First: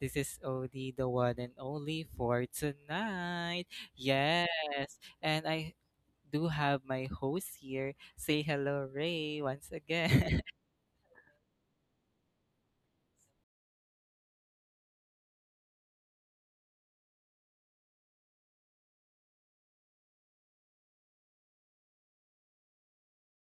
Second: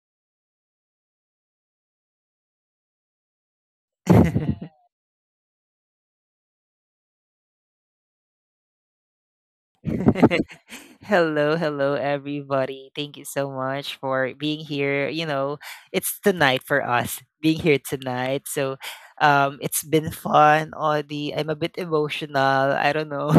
This is Odie, the one and only for tonight. Yes. And I do have my host here. Say hello, Ray, once again. Hello, hello, everybody. Thank you so much for being here. It's tonight for us being here tonight. So, it's been fun. All the I'm a bit emotional. I don't know.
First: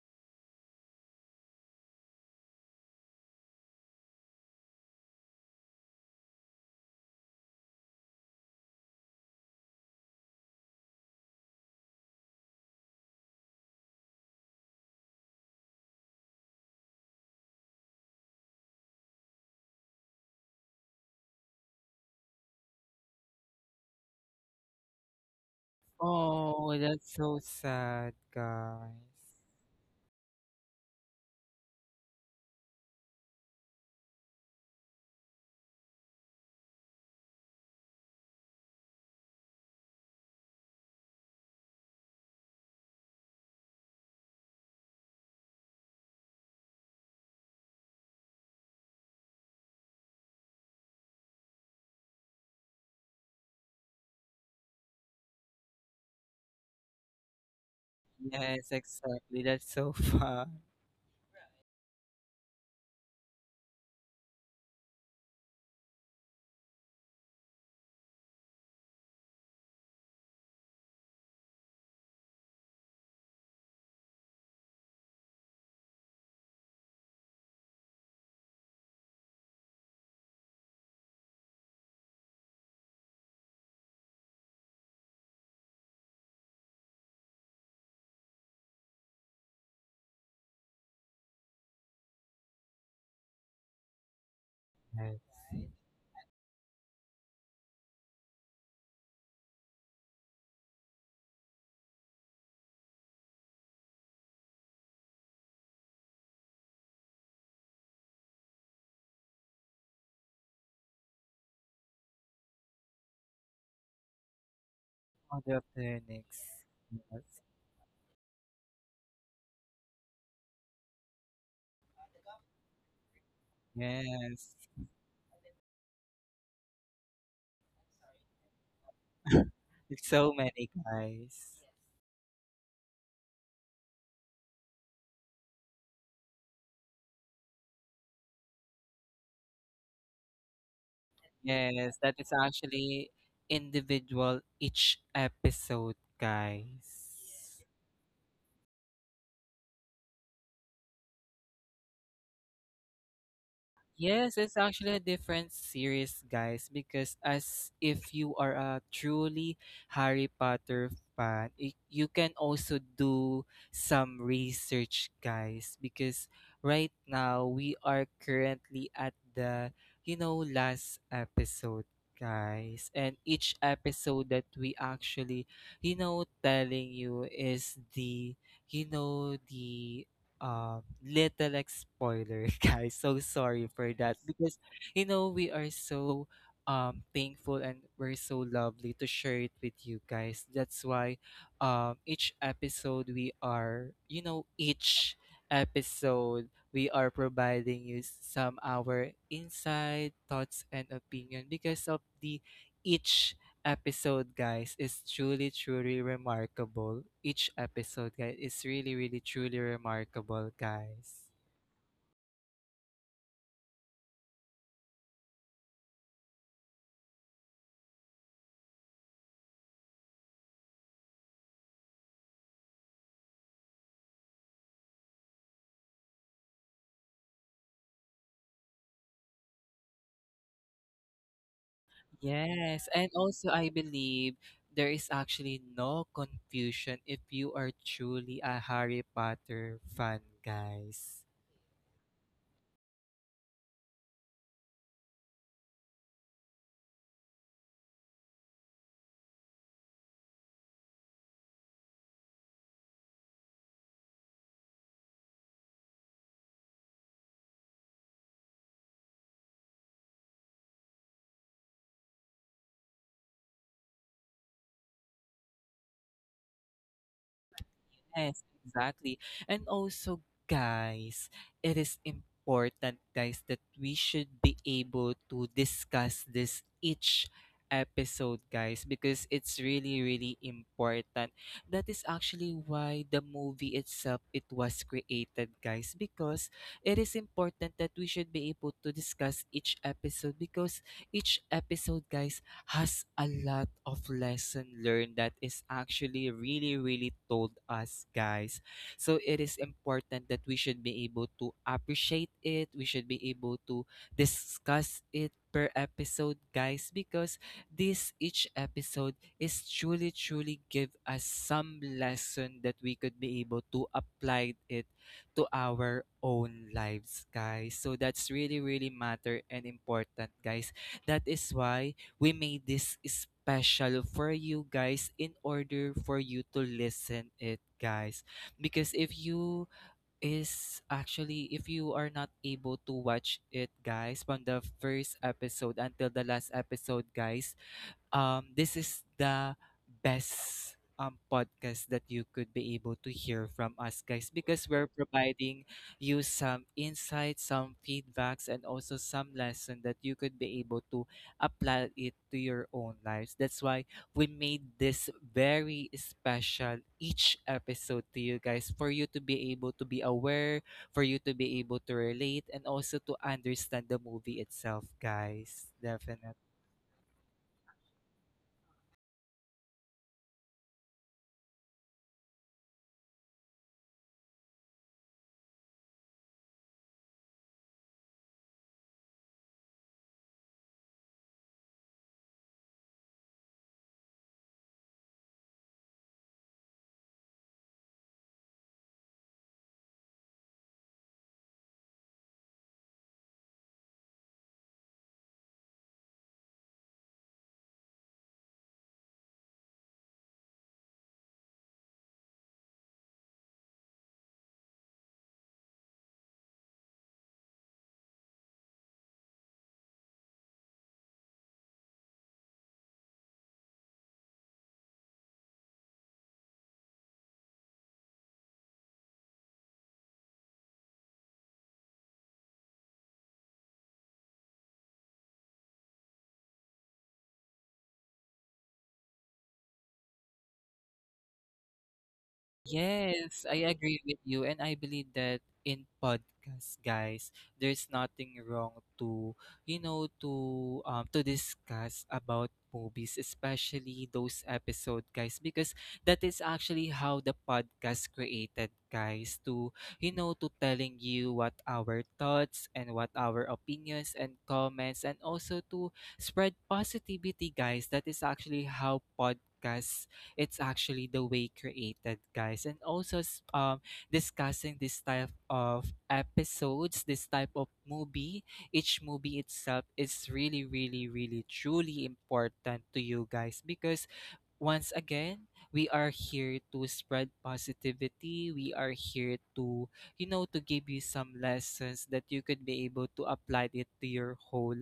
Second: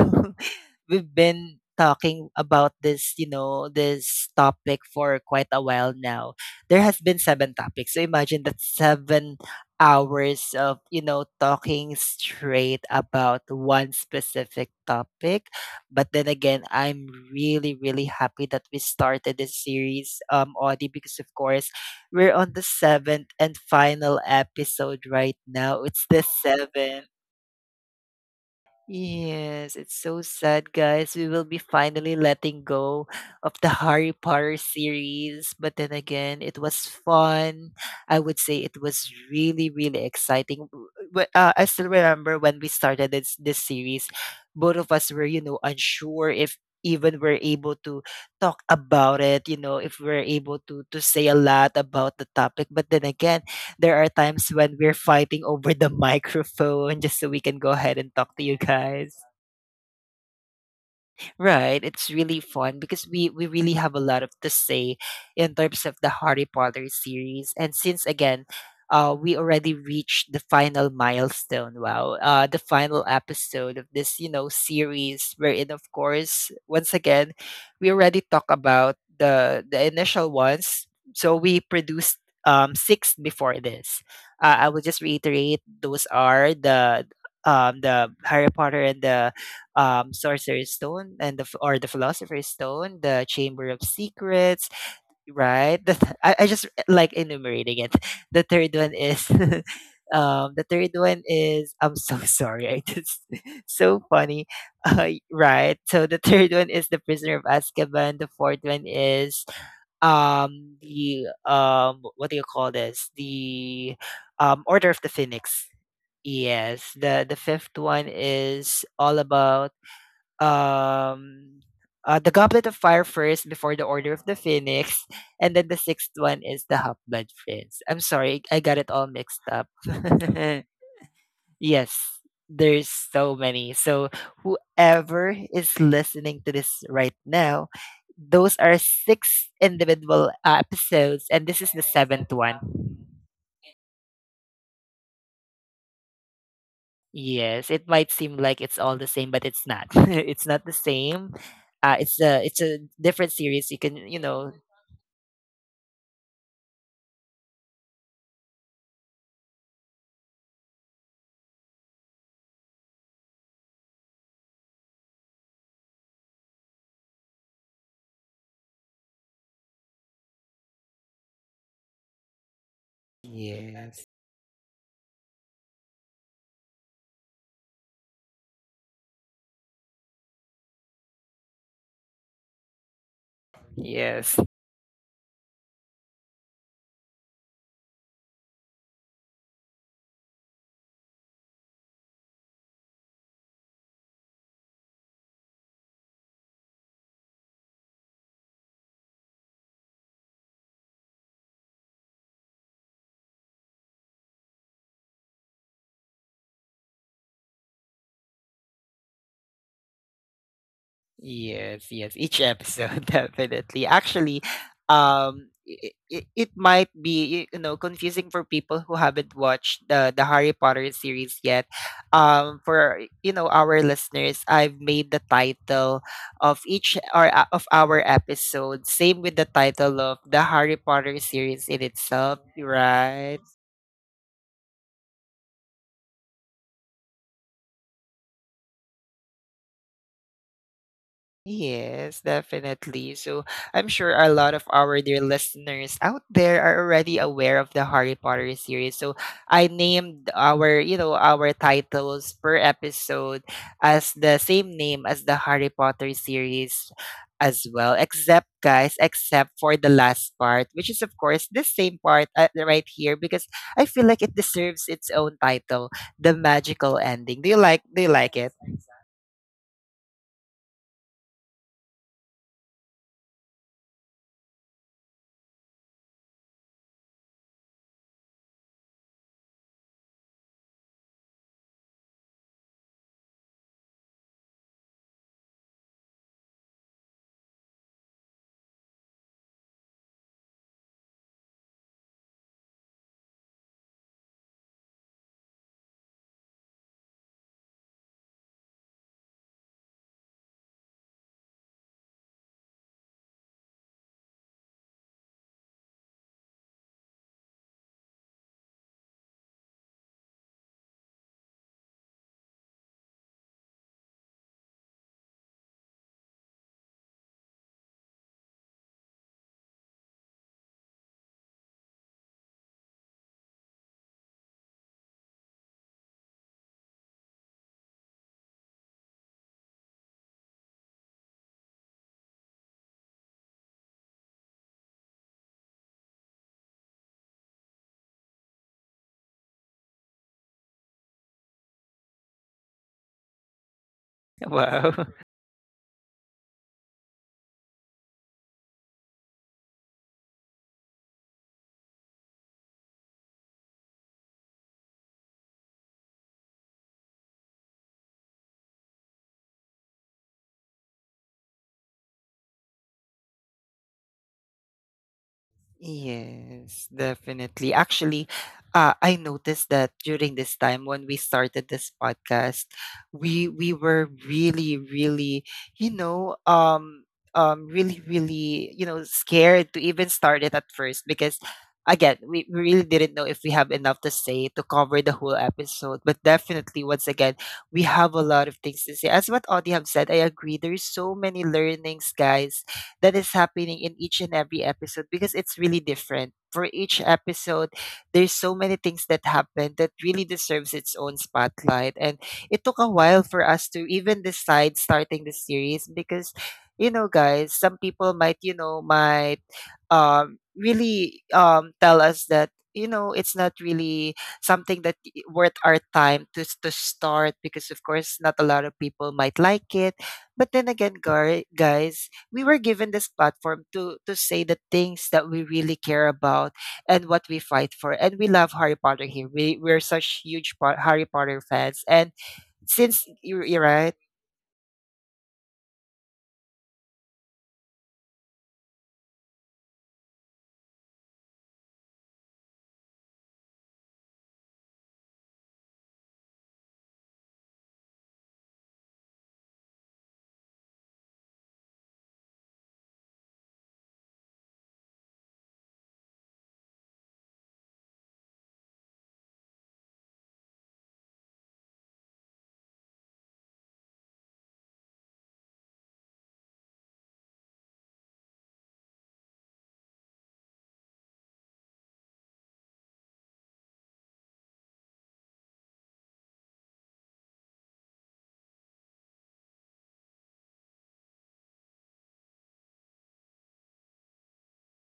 We've been talking about this, you know, this topic for quite a while now. There has been seven topics. So imagine that 7 hours of you know talking straight about one specific topic, but then again, I'm really, really happy that we started this series, Audie, because of course we're on the seventh and final episode right now. It's the Oh, seventh. that's so sad, guys. Yes, it's so sad, guys. We will be finally letting go of the Harry Potter series. But then again, it was fun. I would say it was really, really exciting. I still remember when we started this series, both of us were, you know, unsure if even we're able to talk about it, you know, if we're able to say a lot about the topic. But then again, there are times when we're fighting over the microphone just so we can go ahead and talk to you Yes, guys. exactly. That's so fun. Right. It's really fun because we really have a lot of to say in terms of the Harry Potter series. And since again, we already reached the final milestone. Wow. The final episode of this, you know, series wherein of course, once again, we already talk about the initial ones. So we produced six before this. I will just reiterate those are the Harry Potter and the Sorcerer's Stone and the or the Philosopher's Stone, the Chamber of Secrets, Yes. right? I just like enumerating it. The third one is the third one is I'm so sorry, I just so funny, right? So the third one is the Prisoner of Azkaban. The fourth one is the what do you call this? The Order of the Order of Phoenix. the Phoenix. Yes, the Yes. fifth one is all about um the Goblet of Fire first before the Order of the Yes. Phoenix, and then the sixth one is the Half Blood Prince. I'm sorry, I got it all mixed up. It's so many, guys. Yes, there's so many. So whoever is listening to this right now, those are six individual episodes, and this is the Yes, that is seventh one. actually individual each episode, guys. Yes, it might seem like it's all the same, but it's not. It's not the same. It's a it's a different series. You can you Yes, know. it's actually a different series, guys, because as if you are a truly Harry Potter fan, you can also do some research, guys, because right now we are currently at the, you know, last episode, guys. And each Yes, episode that we actually, you know, telling you is the, you know, the little like spoiler, guys. So sorry for that yes, because you know we are so thankful and we're so lovely to share it with you guys. That's why each episode we are you know each episode we are providing you some our insight, thoughts and opinion because of the each episode, guys, is truly, truly remarkable. Each episode, guys, is really, really, truly remarkable, guys. yes. Each episode, definitely. Actually, it might be you know confusing for people who haven't watched the Harry Potter series yet. For you know our listeners, I've made the title of each or of our episode same with the title of the Harry Potter series in itself, Yes, and right? also I believe there is actually no confusion if you are truly a Harry Potter fan, guys. Yes, definitely. So I'm sure a lot of our dear listeners out there are already aware of the Harry Potter series. So I named our, you know, our titles per episode as the same name as the Harry Potter series as well, except guys, except for the last part, which is of course the same part right here because I feel like it deserves its own title, the magical ending. Do you like Yes, it? exactly. And also, guys, it is important, guys, that we should be able to discuss this each episode, guys, because it's really, really important. That is actually why the movie itself it was created, guys, because it is important that we should be able to discuss each episode because each episode, guys, has a lot of lesson learned that is actually really really told us guys, so it is important that we should be able to appreciate it. We should be able to discuss it per episode, guys, because this each episode is truly truly give us some lesson that we could be able to apply it to our own lives, guys. So that's really really matter and important, guys. That is why we made this special for you guys in order for you to listen it, guys, because if you are not able to watch it, guys, from the first episode until the last episode, guys, this is the best podcast that you could be able to hear from us, guys, because we're Wow. providing you some insights, some feedbacks, and also some lesson that you could be able to apply it to your own lives. That's why we made this very special each episode to you guys for you to be able to be aware, for you to be able to relate, and also to understand the movie itself, guys. Definitely. Yes, definitely. Actually, I noticed that during this time when we started this podcast, we were really, really, you know, um, really, really, you know, scared to even start it at first because, again, we really didn't know if we have enough to say to cover the whole episode. But definitely, once again, we have a lot of things to say. As what Audie have said, I agree. There's so many learnings, guys, that is happening in each and every episode because it's really different. For each episode, there's so many things that happen that really deserves its own spotlight. And it took a while for us to even decide starting the series because, you know, guys, some people might, you know, might really tell us that, you know, it's not really something that worth our time to start because of course not a lot of people might like it, but then again, guys, we were given this platform to say the things that we really care about and what we fight for, and we love Harry Potter here. We're such huge Harry Potter fans, and since you're, Yes, you are I right. agree with you. And I believe that in podcasts, guys, there's nothing wrong to, you know, to discuss about movies, especially those episode, guys, because that is actually how the podcast created, guys, to, you know, to telling you what our thoughts and what our opinions and comments and also to spread positivity, guys. That is actually how podcasts it's actually the way created, guys. And also discussing this type of episodes, this type of movie, each movie itself is really, really, really truly important to you guys because once again, we are here to spread positivity. We are here to, you know, to give you some lessons that you could be able to apply it to your whole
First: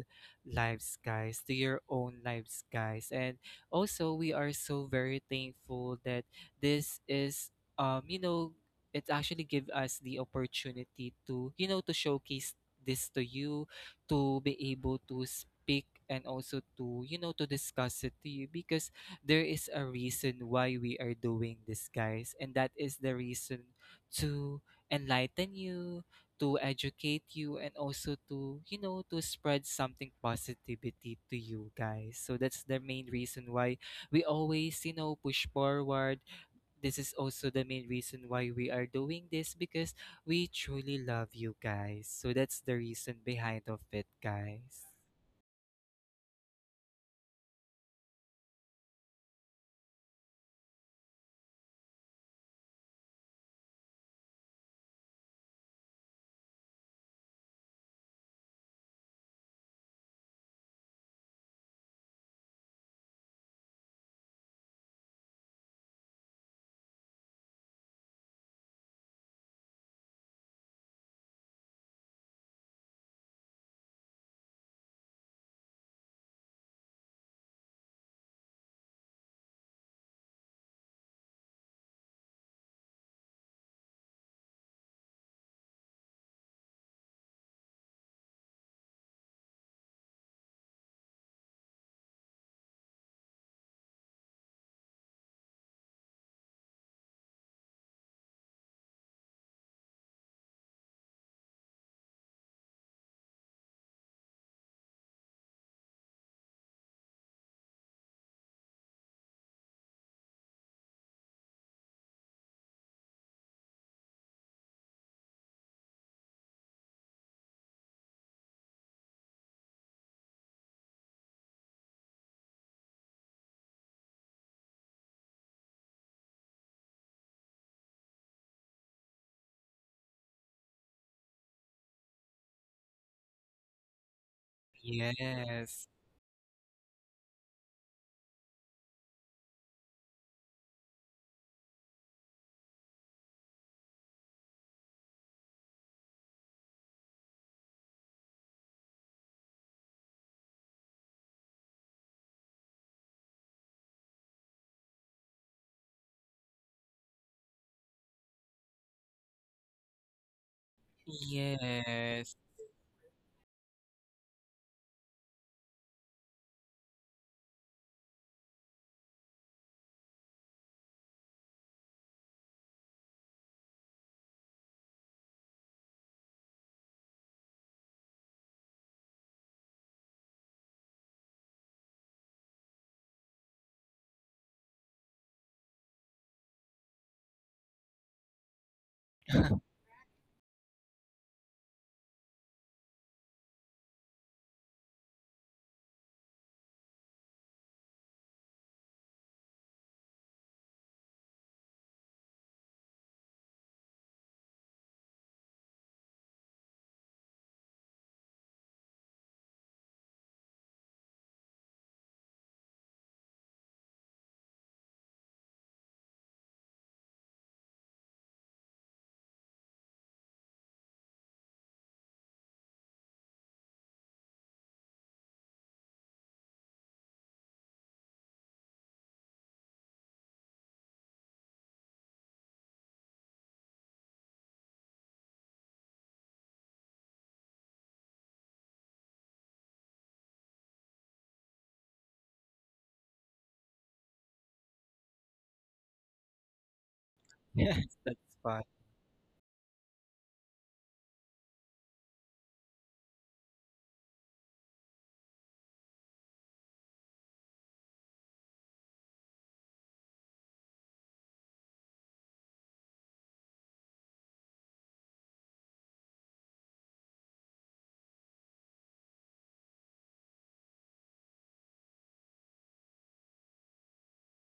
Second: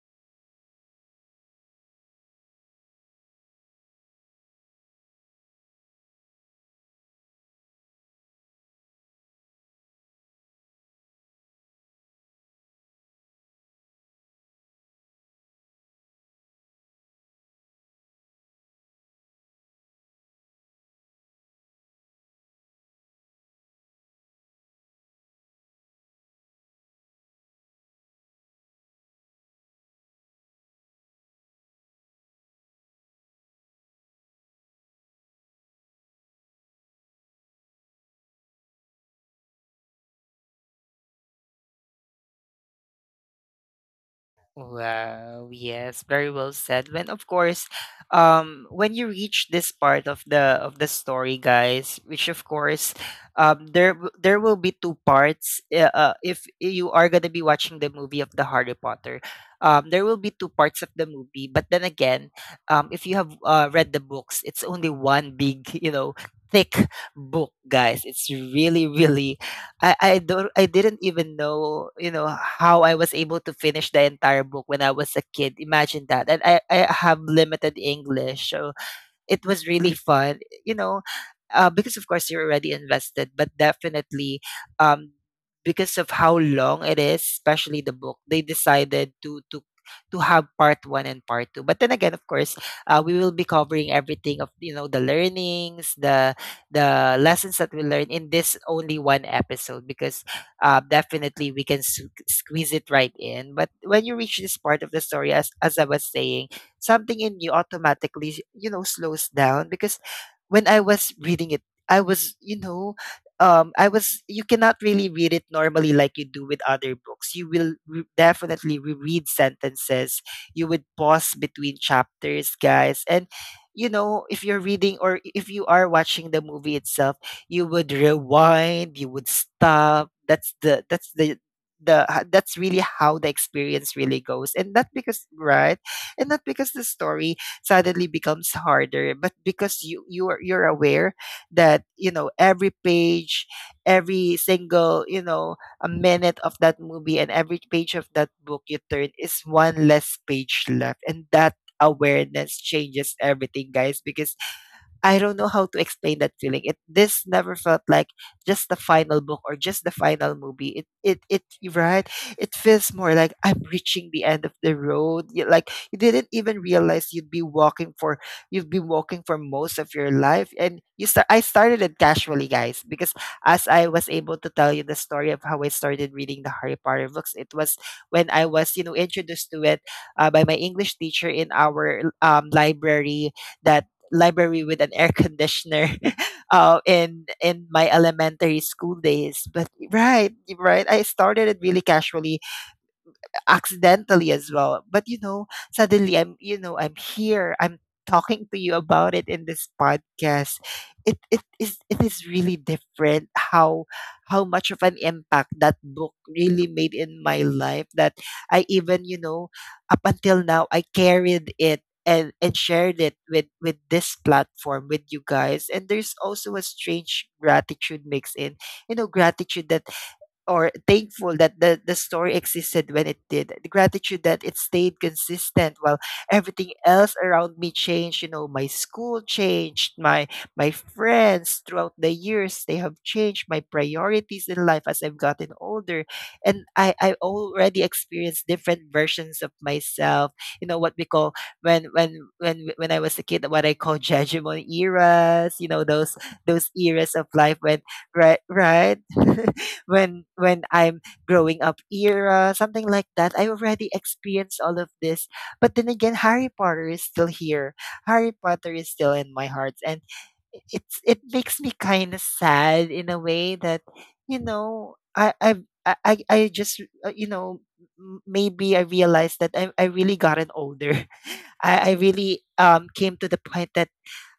lives, guys, to your own lives, guys. And also, we are so very thankful that this is, you know, it actually give us the opportunity to, you know, to showcase this to you, to be able to speak and also to, you know, to discuss it to you because there is a reason why we are doing this, guys. And that is the reason to enlighten you, to educate you, and also to, you know, to spread something positivity to you, guys. So that's the main reason why we always, you know, push forward. This is also the main reason why we are doing this because we truly love you guys. So that's the reason behind of it, guys. Wow, yes, very well said. When of course, when you reach this part of the story, guys, which of course, there will be two parts. If you are gonna be watching the movie of the Harry Potter, there will be two parts of the movie. But then again, if you have read the books, it's only one big, you know, thick book, guys. It's really, really. I don't, I didn't even know, you know, how I was able to finish the entire book when I was a kid. Imagine that. And I have limited English. So it was really fun, you know, because of course you're already invested, but definitely, um, because of how long it is, especially the book, they decided to have part one and part two. But then again, of course, we will be covering everything of you know the learnings, the lessons that we learn in this only one episode because definitely we can squeeze it right in. But when you reach this part of the story, as I was saying, something in you automatically you know slows down because when I was reading it, I was you know I was. You cannot really read it normally like you do with other books. You will definitely reread sentences. You would pause between chapters, guys, and you know if you're reading, or if you are watching the movie itself, you would rewind, you would stop. That's the, that's the, that's really how the experience really goes. And not because, right. Yes. And not because the story suddenly becomes harder, but because you are you're aware that you know every page, every single you know a minute of that movie and every page of that book you turn is one less page left. And that awareness changes everything, guys, because I don't know how to explain that feeling. It this never felt like just the final book or just the final movie. It you right. Yes. It feels more like I'm reaching the end of the road. You, like you didn't even realize you'd be walking for you've been walking for most of your life. And you start. I started it casually, guys, because as I was able to tell you the story of how I started reading the Harry Potter books, it was when I was you know introduced to it by my English teacher in our library, that library with an air conditioner in my elementary school days. But right, right, I started it really casually, accidentally as well. But you know, suddenly I'm you know, I'm here. I'm talking to you about it in this podcast. It it is really different how much of an impact that book really made in my life that I even, you know, up until now I carried it and shared it with this platform with you guys. And there's also a strange gratitude mix in you know gratitude that or thankful that the story existed when it did. The gratitude that it stayed consistent while everything else around me changed. You know, my school changed, my friends throughout the years they have changed, my priorities in life as I've gotten older. And I already experienced different versions of myself. You know what we call when when I was a kid, what I call judgment eras, you know, those eras of life when Yes, that's right, fun. right. When I'm growing up era, something like that. I already experienced all of this. But then again, Harry Potter is still here. Harry Potter is still in my heart. And it's it makes me kind of sad in a way that, you know, I I've, I just you know maybe I realized that I really gotten older. I really came to the point that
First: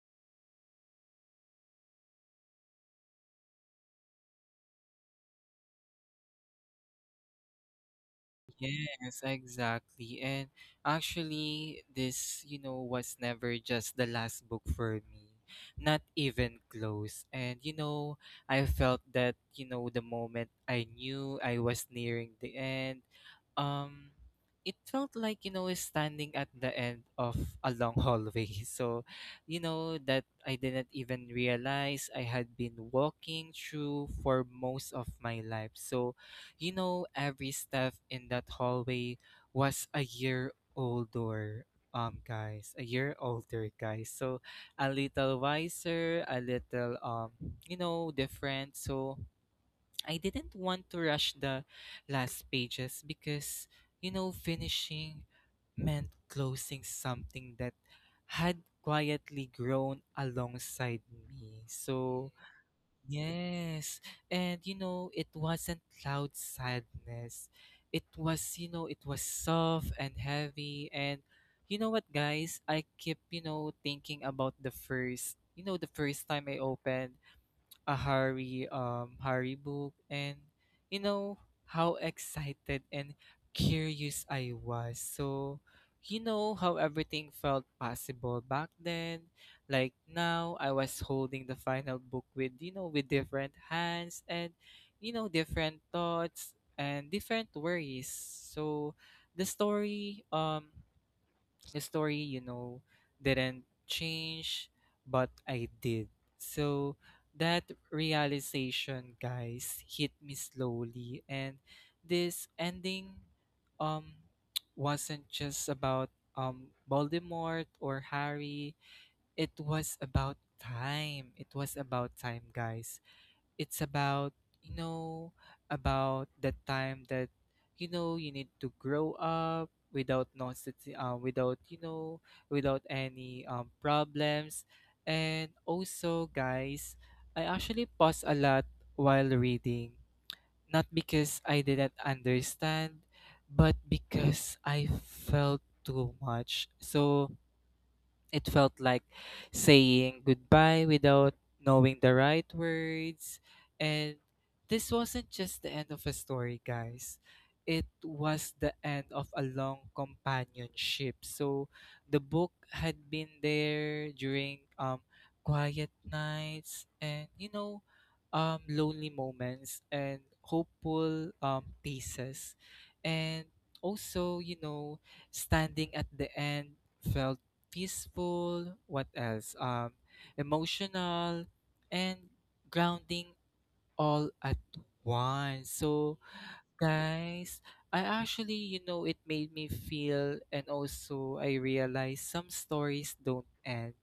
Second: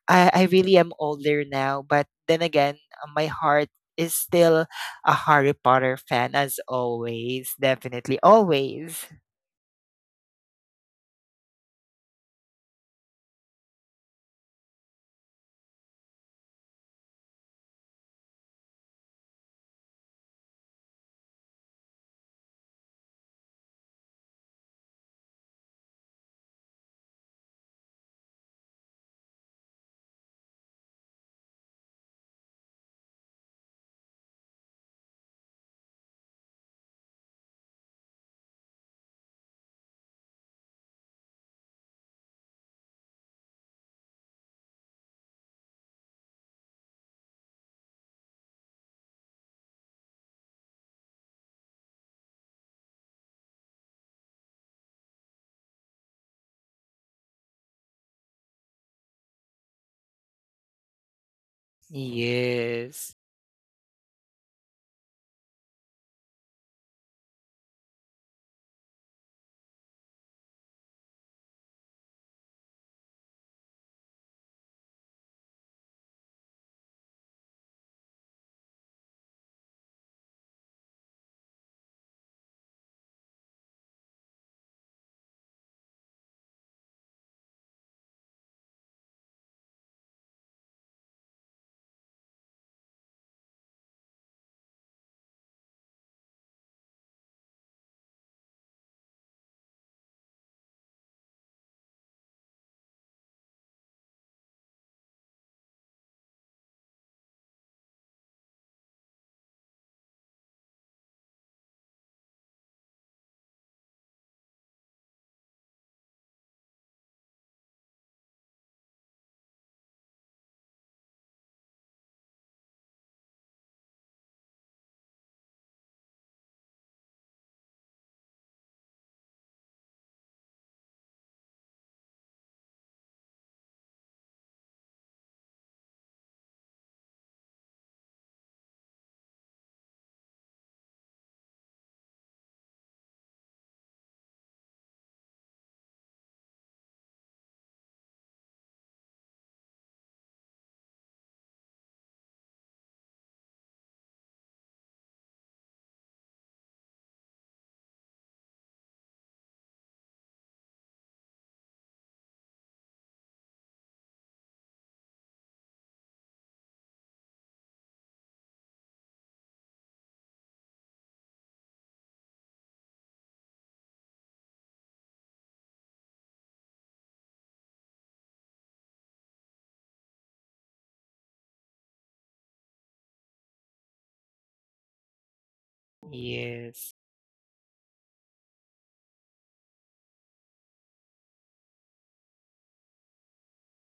I really am older now, but then again, my heart is still a Harry Potter fan as always. Definitely, always. Yes, exactly. And actually, this, you know, was never just the last book for me. Not even close. And, you know, I felt that, you know, the moment I knew I was nearing the end, um, it felt like, you know, standing at the end of a long hallway. So, you know, that I didn't even realize I had been walking through for most of my life. So, you know, every step in that hallway was a year older, guys, a year older, guys. So a little wiser, a little, you know, different. So I didn't want to rush the last pages because, you know, finishing meant closing something that had quietly grown alongside me. So, Yes, yes. And you know, it wasn't loud sadness. It was, you know, it was soft and heavy. And you know what, guys? I keep, you know, thinking about the first, you know, the first time I opened a Harry book and you know how excited and curious I was. So you know how everything felt possible back then. Like now I was holding the final book with you know with different hands and you know different thoughts and different worries. So the story um the story, you know, didn't change, but I did. So that realization, guys, hit me slowly. And this ending um wasn't just about Voldemort or Harry. It was about time. It was about time, guys. It's about, you know, about the time that you know you need to grow up without nonsense, without you know without any problems. And also guys, I actually paused a lot while reading, not because I didn't understand, but because I felt too much. So it felt like saying goodbye without knowing the right words. And this wasn't just the end of a story, guys. It was the end of a long companionship. So the book had been there during quiet nights and you know lonely moments and hopeful pieces, and also you know standing at the end felt peaceful, what else? Emotional and grounding all at once. So, yes, guys, I actually, you know, it made me feel, and also I realized some stories don't end.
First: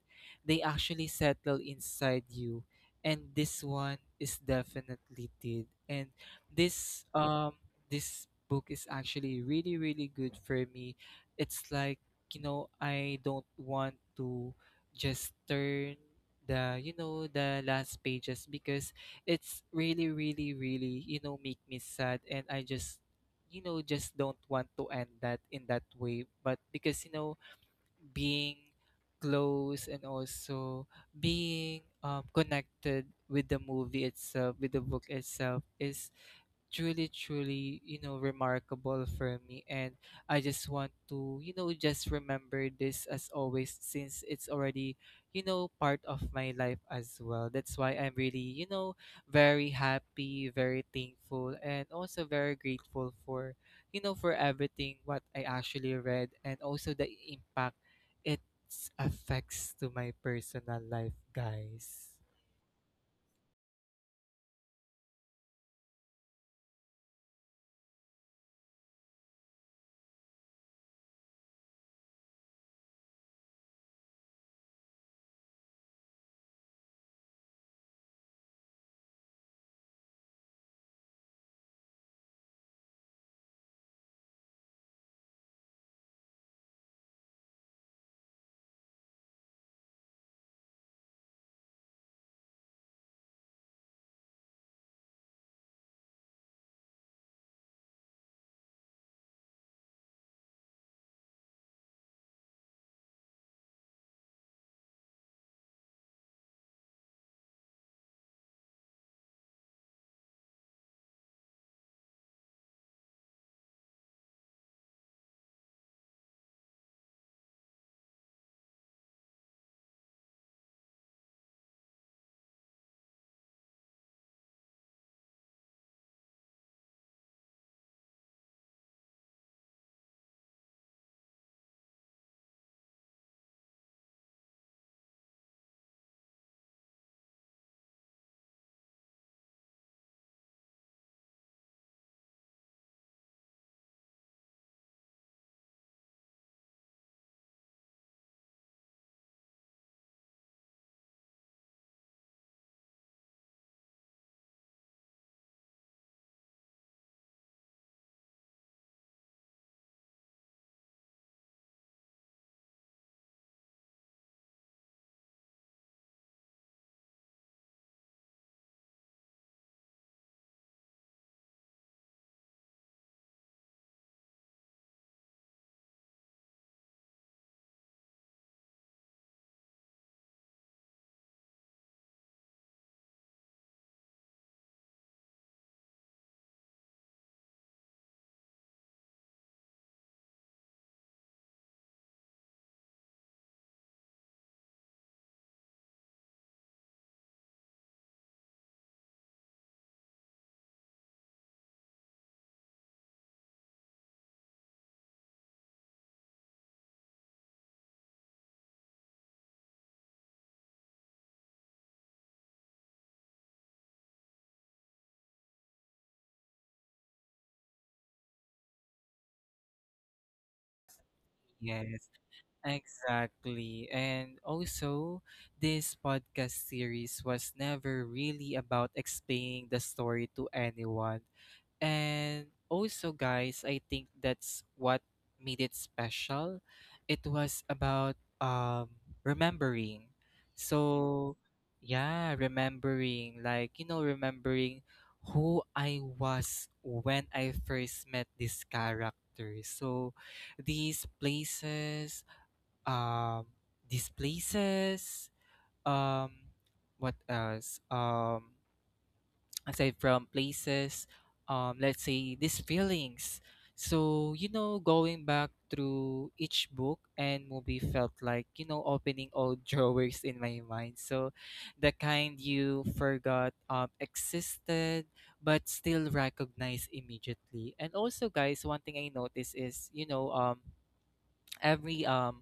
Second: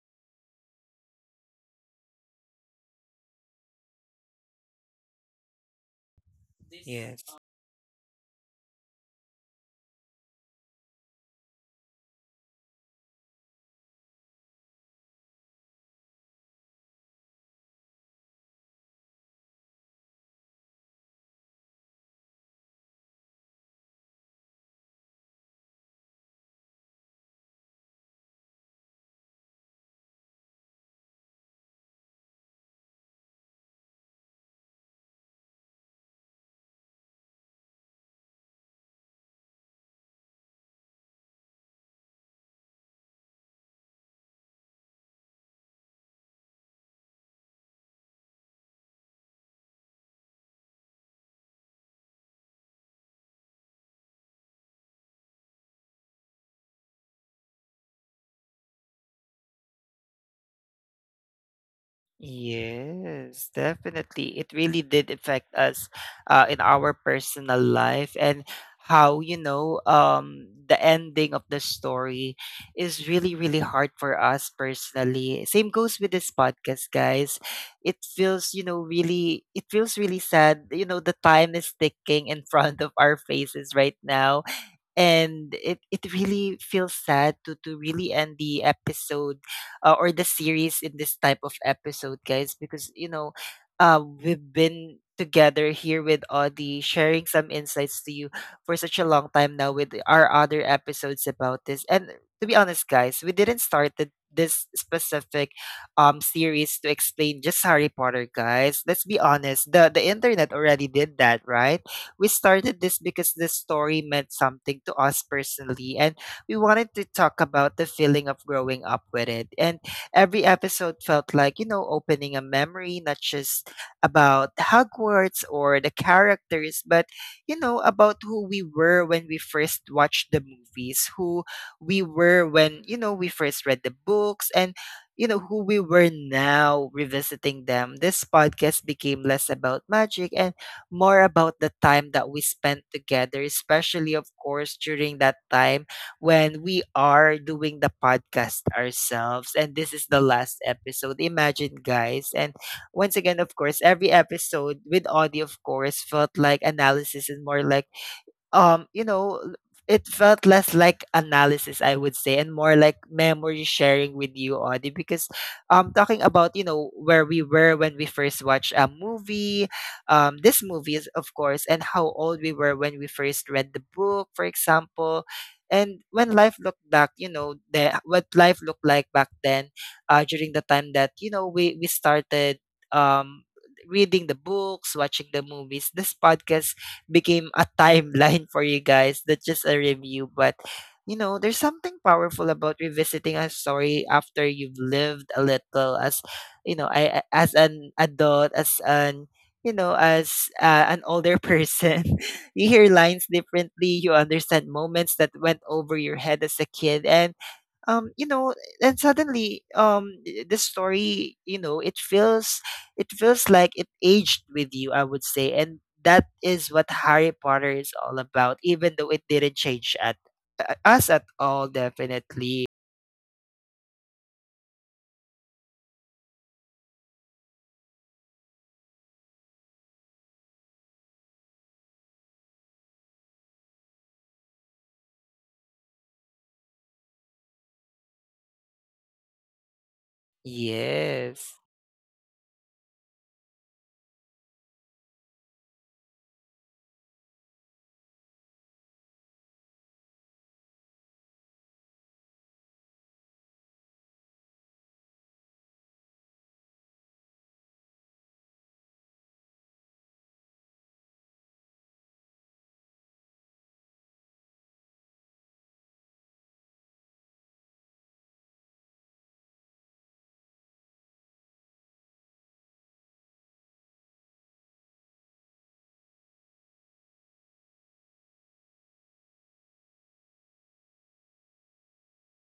They actually settle inside you. And this one is definitely did. And this yes. um this book is actually really, really good for me. It's like, you know, I don't want to just turn the you know the last pages because it's really really really you know make me sad and I just you know just don't want to end that in that way. But because you know being close and also being connected with the movie itself with the book itself is truly truly you know remarkable for me. And I just want to you know just remember this as always since it's already you know part of my life as well. That's why I'm really you know very happy, very thankful and also very grateful for you know for everything what I actually read and also the impact it affects to my personal life, guys. Yes, definitely. It really did affect us in our personal life and how, the ending of the story is really, really hard for us personally. Same goes with this podcast, guys. It feels, really, it feels really sad. You know, the time is ticking in front of our faces right now and it really feels sad to really end the episode or the series in this type of episode, guys, because you know, we've been together here with Audie sharing some insights to you for such a long time now with our other episodes about this. And to be honest, guys, we didn't start this specific series to explain just Harry Potter, guys. Let's be honest, the internet already did that, right? We started this because the story meant something to us personally, and we wanted to talk about the feeling of growing up with it. And every episode felt like, you know, opening a memory, not just about Hogwarts or the characters, but, you know, about who we were when we first watched the movies, who we were when, you know, we first read the books, and, you know, who we were now revisiting them. This podcast became less about magic and more about the time that we spent together, especially, of course, during that time when we are doing the podcast ourselves. And this is the last episode. Imagine, guys. And once again, of course, every episode with audio, of course, felt like analysis and more like um you know l- it felt less like analysis, I would say, and more like memory sharing with you, Audie, because talking about, you know, where we were when we first watched a movie, this movie is, of course, and how old we were when we first read the book, for example, and when life looked back, you know, the what life looked like back then, during the time that, you know, we started um reading the books, watching the movies. This podcast became a timeline for you, guys. That's just a review. But you know, there's something powerful about revisiting a story after you've lived a little as, as an adult, as an, you know as an older person. You hear lines differently, you understand moments that went over your head as a kid, and um you know and suddenly this story, you know, it feels, it feels like it aged with you, I would say. And that is what Harry Potter is all about, even though it didn't change at us at all. Yes, Definitely. exactly. And also, this podcast series was never really about explaining the story to anyone. And also, guys, I think that's what made it special. It was about remembering. So, Yes. yeah, remembering like, you know, remembering who I was when I first met this character. So, these places um these places um what else aside from places, let's say these feelings. So you know going back through each book and movie felt like you know opening old drawers in my mind. So the kind you forgot existed but still recognize immediately. And also guys, one thing I noticed is you know every um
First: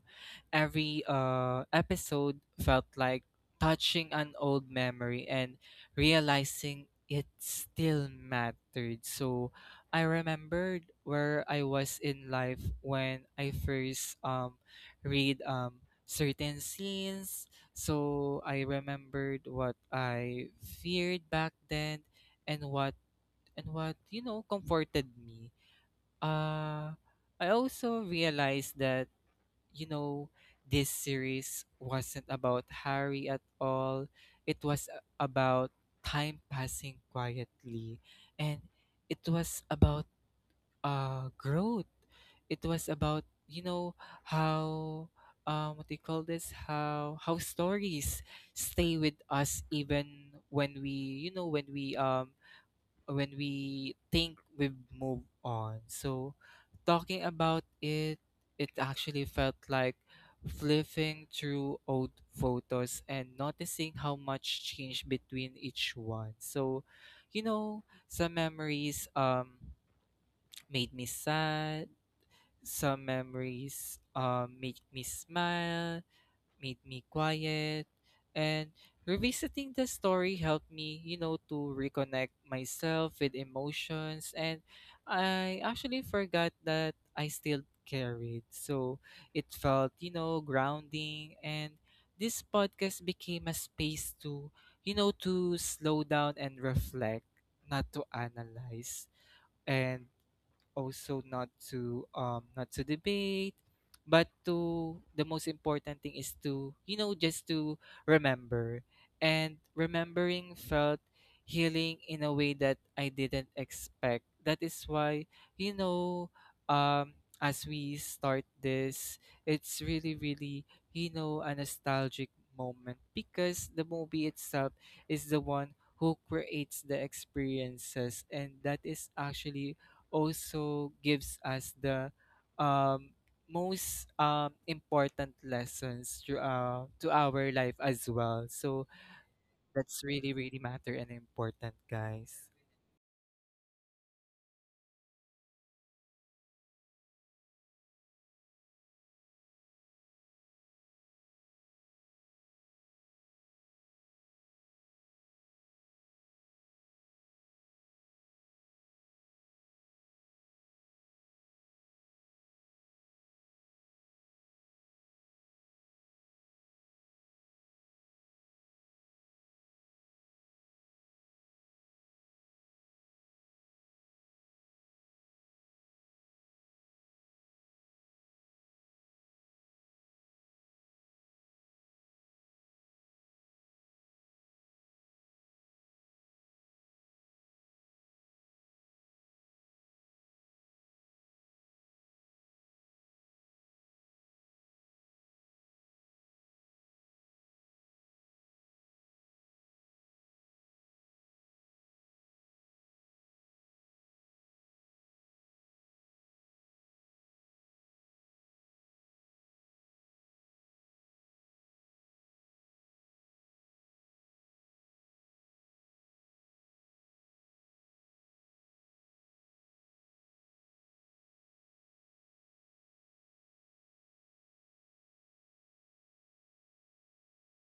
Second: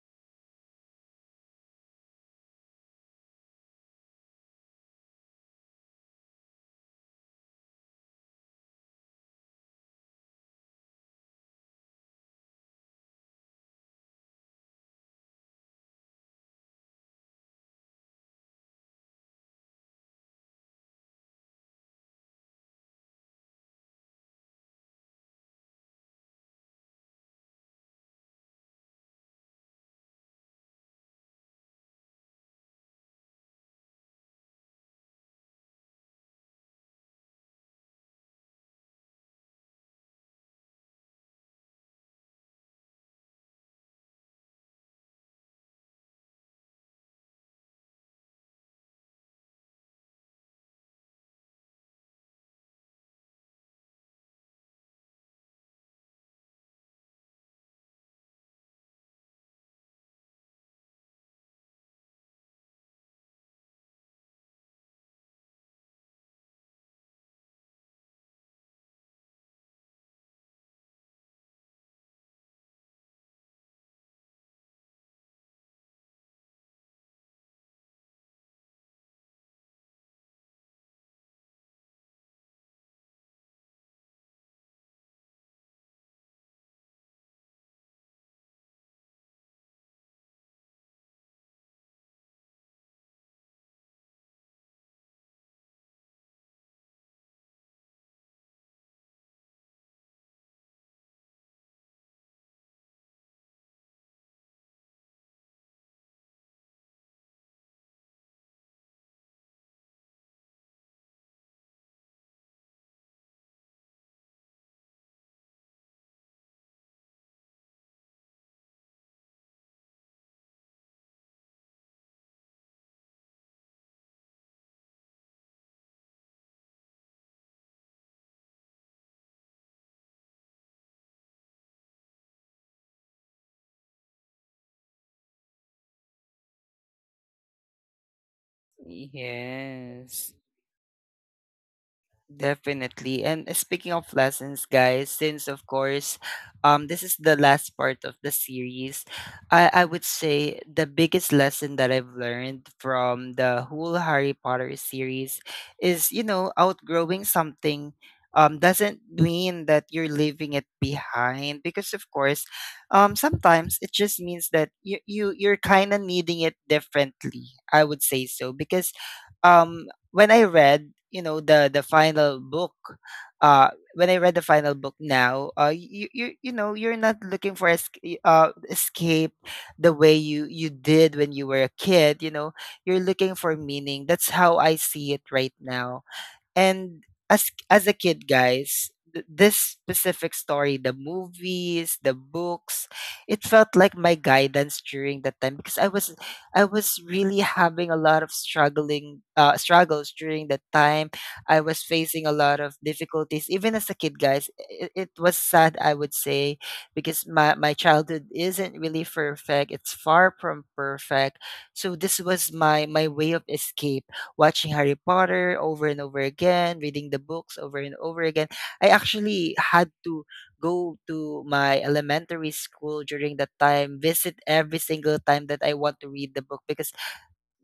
every episode felt like touching an old memory and realizing it still mattered. So I remembered where I was in life when I first read certain scenes. So I remembered what I feared back then and what you know comforted me. uh I also realized that you know, this series wasn't about Harry at all. It was about time passing quietly. And it was about growth. It was about, you know, how, what do you call this? How stories stay with us even when we, you know, when we think we've moved on. So talking about it, it actually felt like flipping through old photos and noticing how much changed between each one. So, you know, some memories made me sad, some memories make me smile, made me quiet. And revisiting the story helped me, you know, to reconnect myself with emotions. And I actually forgot that I still carried. So it felt, you know, grounding. And this podcast became a space you know, to slow down and reflect, not to analyze. And also not to not to debate, but to the most important thing is to, you know, just to remember. And remembering felt healing in a way that I didn't expect. That is why, you know, um as we start this, it's really, really, you know, a nostalgic moment, because the movie itself is the one who creates the experiences, and that is actually also gives us the um, most important lessons to our life as well. So that's Yes. really, really matter and important, guys. Definitely. And speaking of lessons, guys, since of course, this is the last part of the series, I would say the biggest lesson that I've learned from the whole Harry Potter series is, you know, outgrowing something doesn't mean that you're leaving it behind, because of course, sometimes it just means that you, you're kinda needing it differently, I would say. So, because um, when I read, you know, the final book, uh, when I read the final book now, you know, you're not looking for escape the way you did when you were a kid. You know, you're looking for meaning. That's how I see it right now. And as a kid, guys, this specific story, the movies, the books, it felt like my guidance during that time because I was, I was really having a lot of struggling struggles during that time. I was facing a lot of difficulties even as a kid, guys. It was sad, I would say, because my childhood isn't really perfect. It's far from perfect. So this was my, my way of escape, watching Harry Potter over and over again, reading the books over and over again. I actually had to go to my elementary school during that time, visit every single time that I want to read the book, because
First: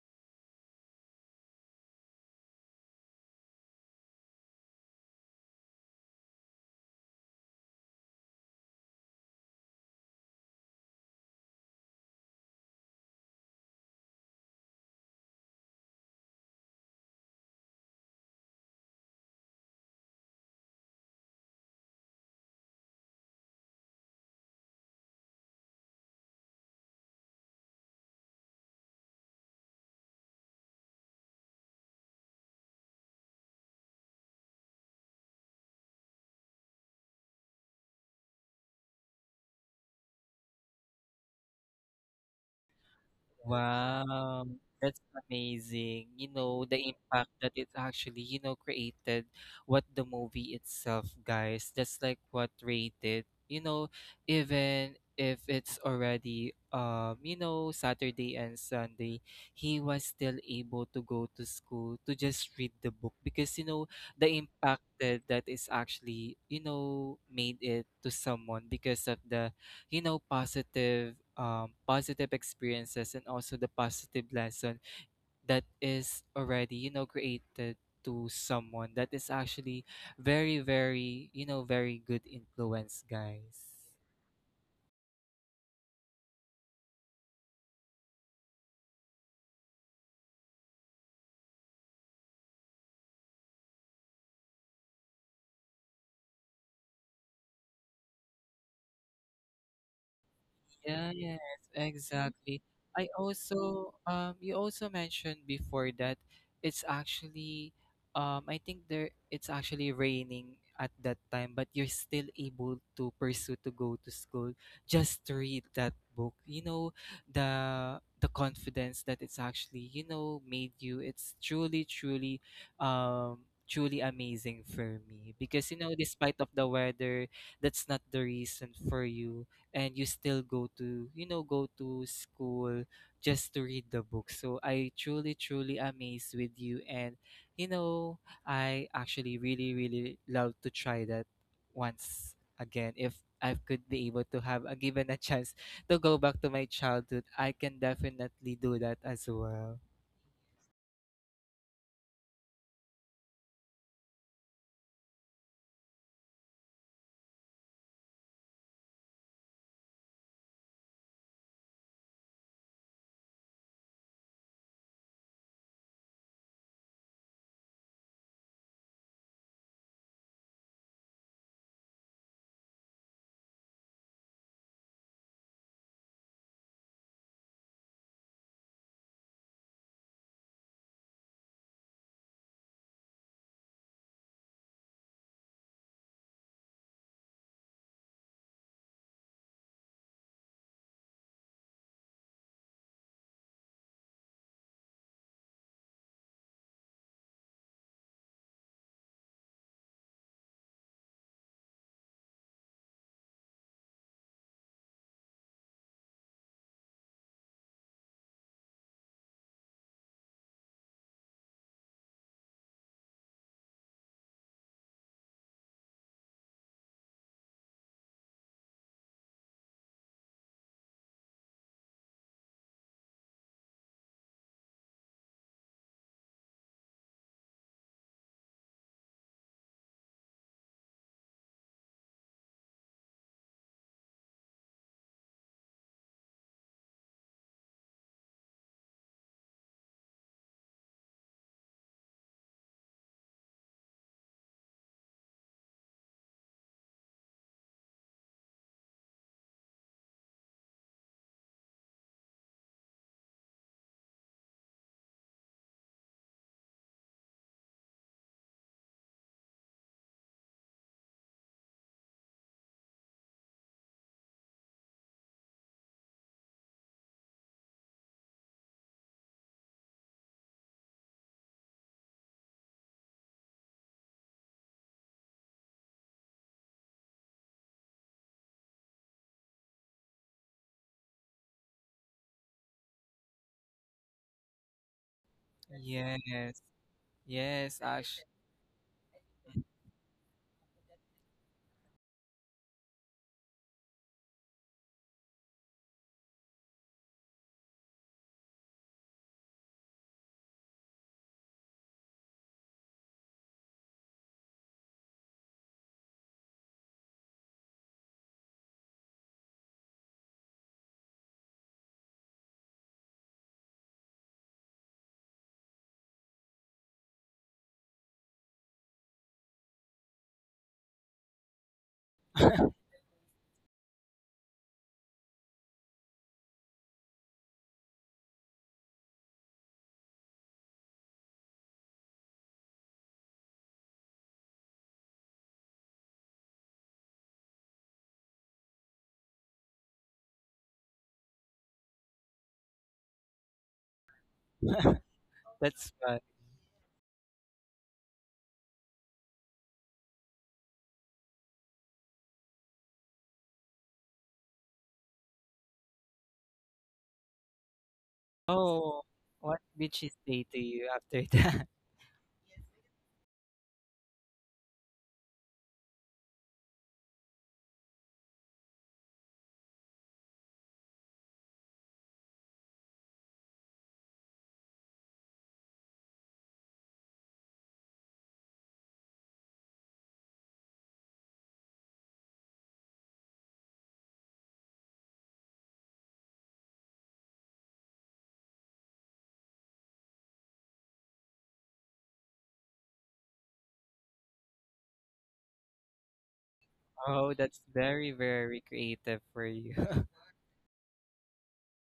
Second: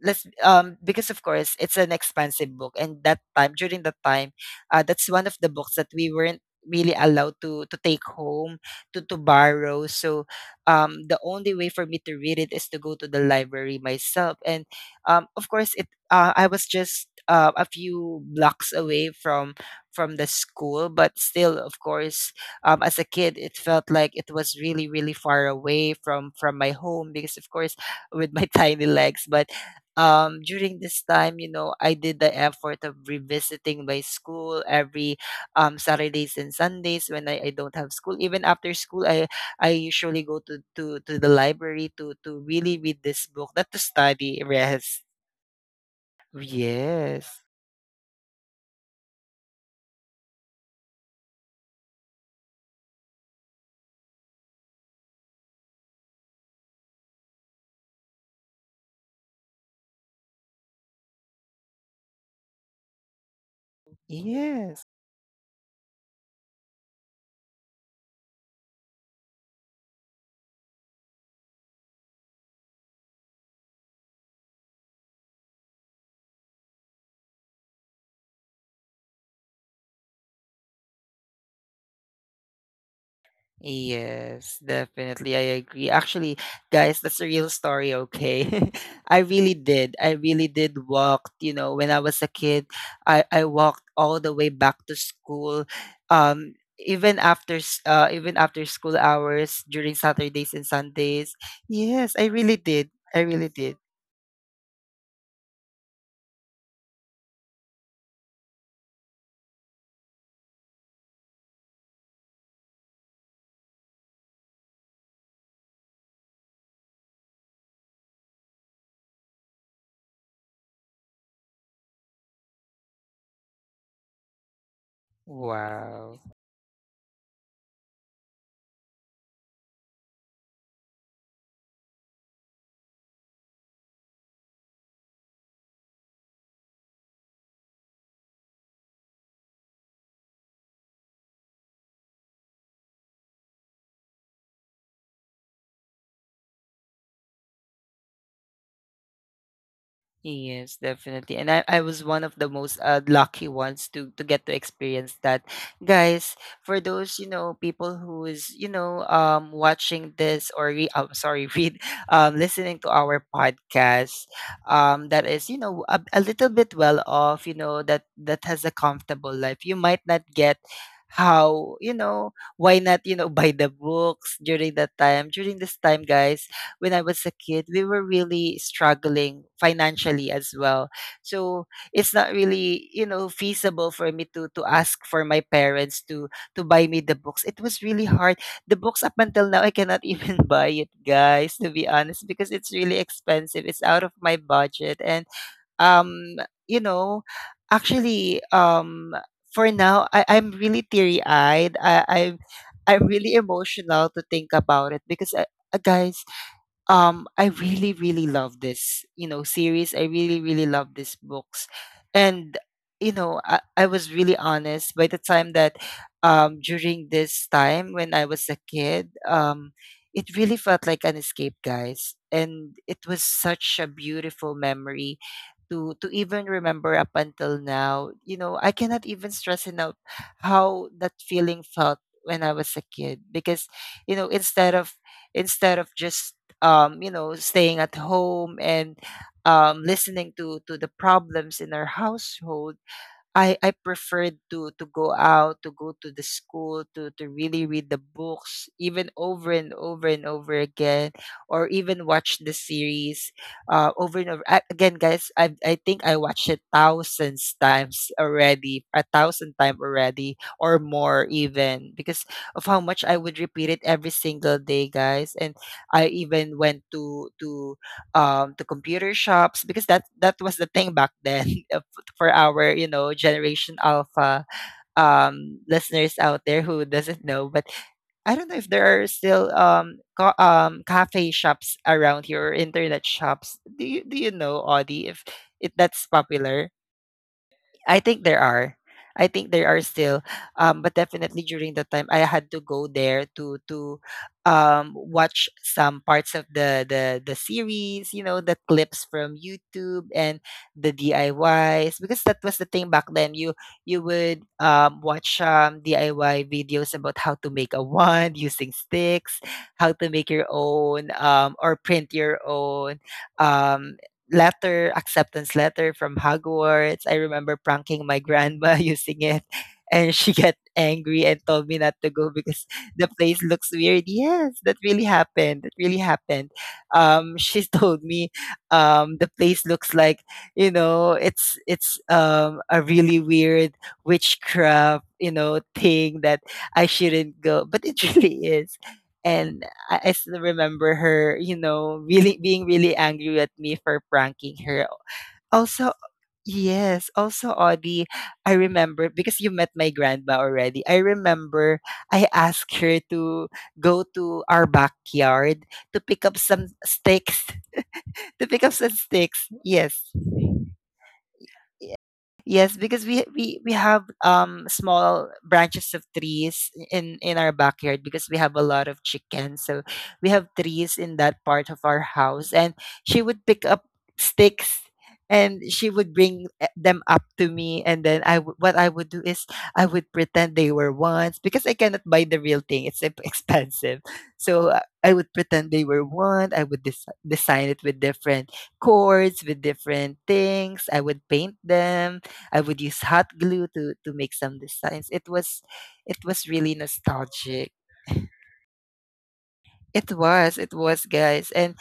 let's because of course it's an expensive book, and that time, during that time, that's one of the books that we weren't really allowed to take home, to borrow. So the only way for me to read it is to go to the library myself. And of course it I was just a few blocks away from the school, but still, of course, as a kid it felt like it was really, really far away from my home, because of course, with my tiny legs. But during this time, you know, I did the effort of revisiting my school every Saturdays and Sundays when I don't have school. Even after school, I usually go to the library to really read this book, not to study, Wow, that's rest. amazing. You know, the impact Yes. that it actually, you know, created what the movie itself, guys. That's like what rated, you know, even if it's already you know, Saturday and Sunday, he was still able to go to school to just read the book, because you know the impact Yes. that, that is actually, you know, made it to someone because of the, you know, positive positive experiences and also the positive lesson that is already, you know, created to someone, that is actually very, very, you know, very good influence, guys. Yes, definitely. I agree. Actually, guys, that's a real story, okay? I really did. I really did walk, you know, when I was a kid, I walked all the way back to school. Um, even after even after school hours during Saturdays and Sundays. Yes, Yes, I really exactly. did. I I really did. also you also mentioned before that it's actually I think there it's actually raining at that time, but you're still able to pursue to go to school just to read that book. You know, the confidence that it's actually, you know, made you. It's truly, truly, um truly amazing for me, because you know, Wow. despite of the weather, that's not the reason for you, and you still go to, you know, go to school just to read the book. So I truly, truly amazed with you. And you know, I actually really, really love to try that once again. If I could be able to have a given a chance to go back to my childhood, I can definitely do that as well. Yes, definitely. And I was one of the most lucky ones to get to experience that. Guys, for those, you know, people who is, you know, um, watching this or I'm sorry, read, um, listening to our podcast, um, that is, you know, a little bit well off, you know, that that has a comfortable life. You might not get how, you know, why not, you know, buy the books during that time, during this time, guys. When I was a kid, we were really struggling financially as well. So it's not really, you know, feasible for me to ask for my parents to buy me the books. It was really hard. The books up until now I cannot even buy it, guys, to be honest, because it's really expensive. It's out of my budget. And um, you know, actually, um, for now, I, I'm really teary eyed. I, I'm really emotional to think about it because guys, um, I really, really love this, you know, series. I really, really love these books. And you know, I was really honest by the time that um, during this time when I was a kid, um, it really felt like an escape, guys, and it was such a beautiful memory to even remember up until now. You know, I cannot even stress enough how that feeling felt when I was a kid, because you know, instead of, instead of just you know, staying at home and listening to the problems in our household, I preferred to go out, to go to the school, to really read the books, even over and over and over again, or even watch the series, over and over again, guys. I think I watched it thousands times already, a thousand time already, or more even, because of how much I would repeat it every single day, guys. And I even went to computer shops because that was the thing back then. For our, you know, generation alpha, um, listeners out there who doesn't know. But I don't know if there are still, um, cafe shops around here or internet shops. Do you, do you know, Audie, if that's Yes, popular? yes, I Ash. think there are. I think there are still, but definitely during the time I had to go there to watch some parts of the series, you know, the clips from YouTube and the DIYs, because that was the thing back then. You would watch DIY videos about how to make a wand using sticks, how to make your own or print your own um, letter, acceptance letter from Hogwarts. I remember pranking my grandma using it, and she got angry and told me not to go because the place looks weird. Yes, that really happened. That really happened. She told me the place looks like, you know, it's a really weird witchcraft, you know, thing that I shouldn't go, but it really is. And I still remember her, you know, really being really angry at me for pranking her. Also, That's fun. yes, also Audie, I remember because you met my grandma already. I remember I asked her to go to our backyard to pick up some sticks. To pick up some Oh, sticks. what did she Yes. say to you after that? Ye- Yes, because we have small branches of trees in our backyard because we have a lot of chickens. So we have trees in that part of our house, and she would pick up sticks, and she would bring them up to me, and then what I would do is I would pretend they were ones because I cannot buy the real thing. Expensive. So I would pretend they were one. I would design it with different cords, with different things. I would paint them. I would use hot glue to make some designs. It was really Oh, that's nostalgic. very, very creative for you. It was, guys. And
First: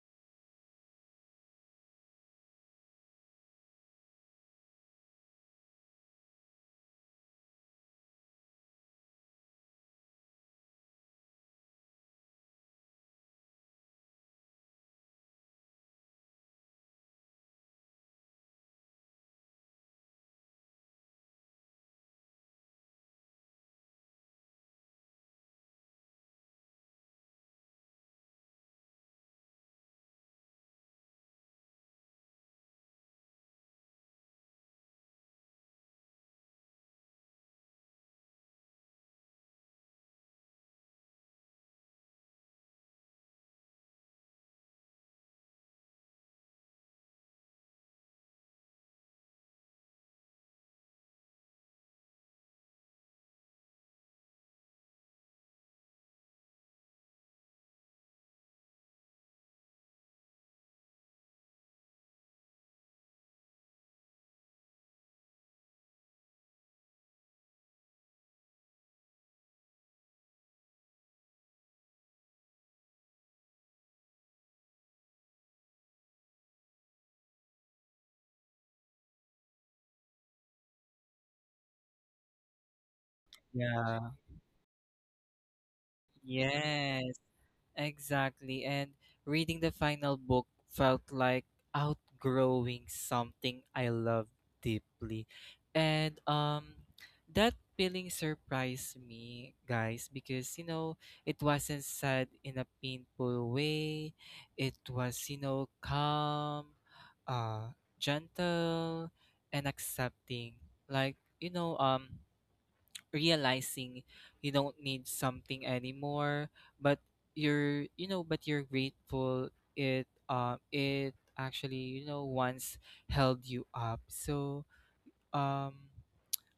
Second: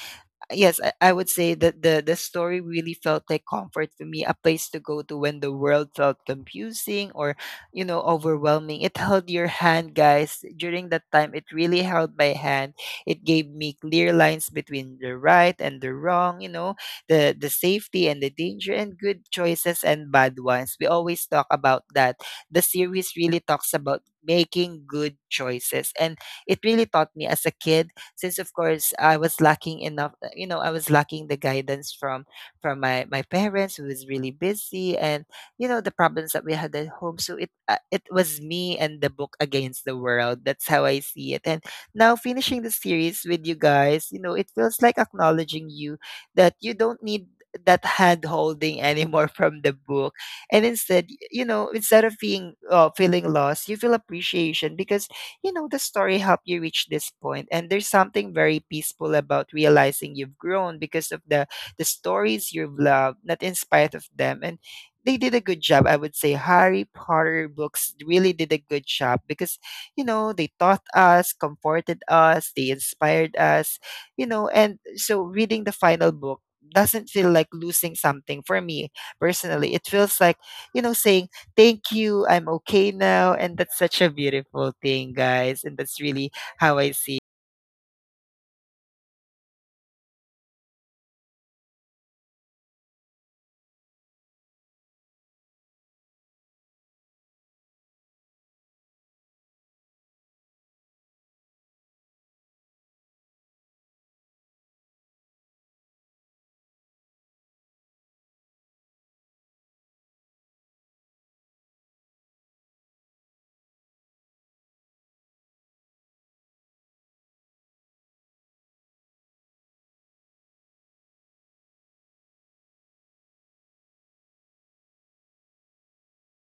yes, I would say that the story really felt like comfort for me, a place to go to when the world felt confusing or you know overwhelming. It held your hand, guys. During that time, it really held my hand. It gave me clear lines between the right and the wrong. You know, the safety and the danger, and good choices and bad ones. We always talk about that. The series really talks about making good choices, and it really taught me as a kid, since of course I was lacking enough, you know, I was lacking the guidance from my parents who was really busy, and you know the problems that we had at home, so it was me and the book against the world. That's how I see it. And now finishing the series with you guys, you know, it feels like acknowledging you, that you don't need that hand holding anymore from the book, and instead, you know, instead of being feeling lost, you feel appreciation, because you know, the story helped you reach this point. And there's something very peaceful about realizing you've grown because of the stories you've loved, not in spite of them. And they did a good job, I would say. Harry Potter books really did a good job because, you know, they taught us, comforted us, they inspired us, you know, and so reading the final book doesn't feel like losing something for me personally. It feels like, you know, saying, thank you, I'm okay now. And that's such Yeah. a beautiful thing, guys. And that's really how I Yes, see. exactly. And reading the final book felt like outgrowing something I love deeply. And that feeling surprised me, guys, because you know, it wasn't sad in a painful way. It was, you know, calm, gentle, and accepting. Like, you know, realizing you don't need something anymore, but you're grateful it it actually, you know, once held you up. So um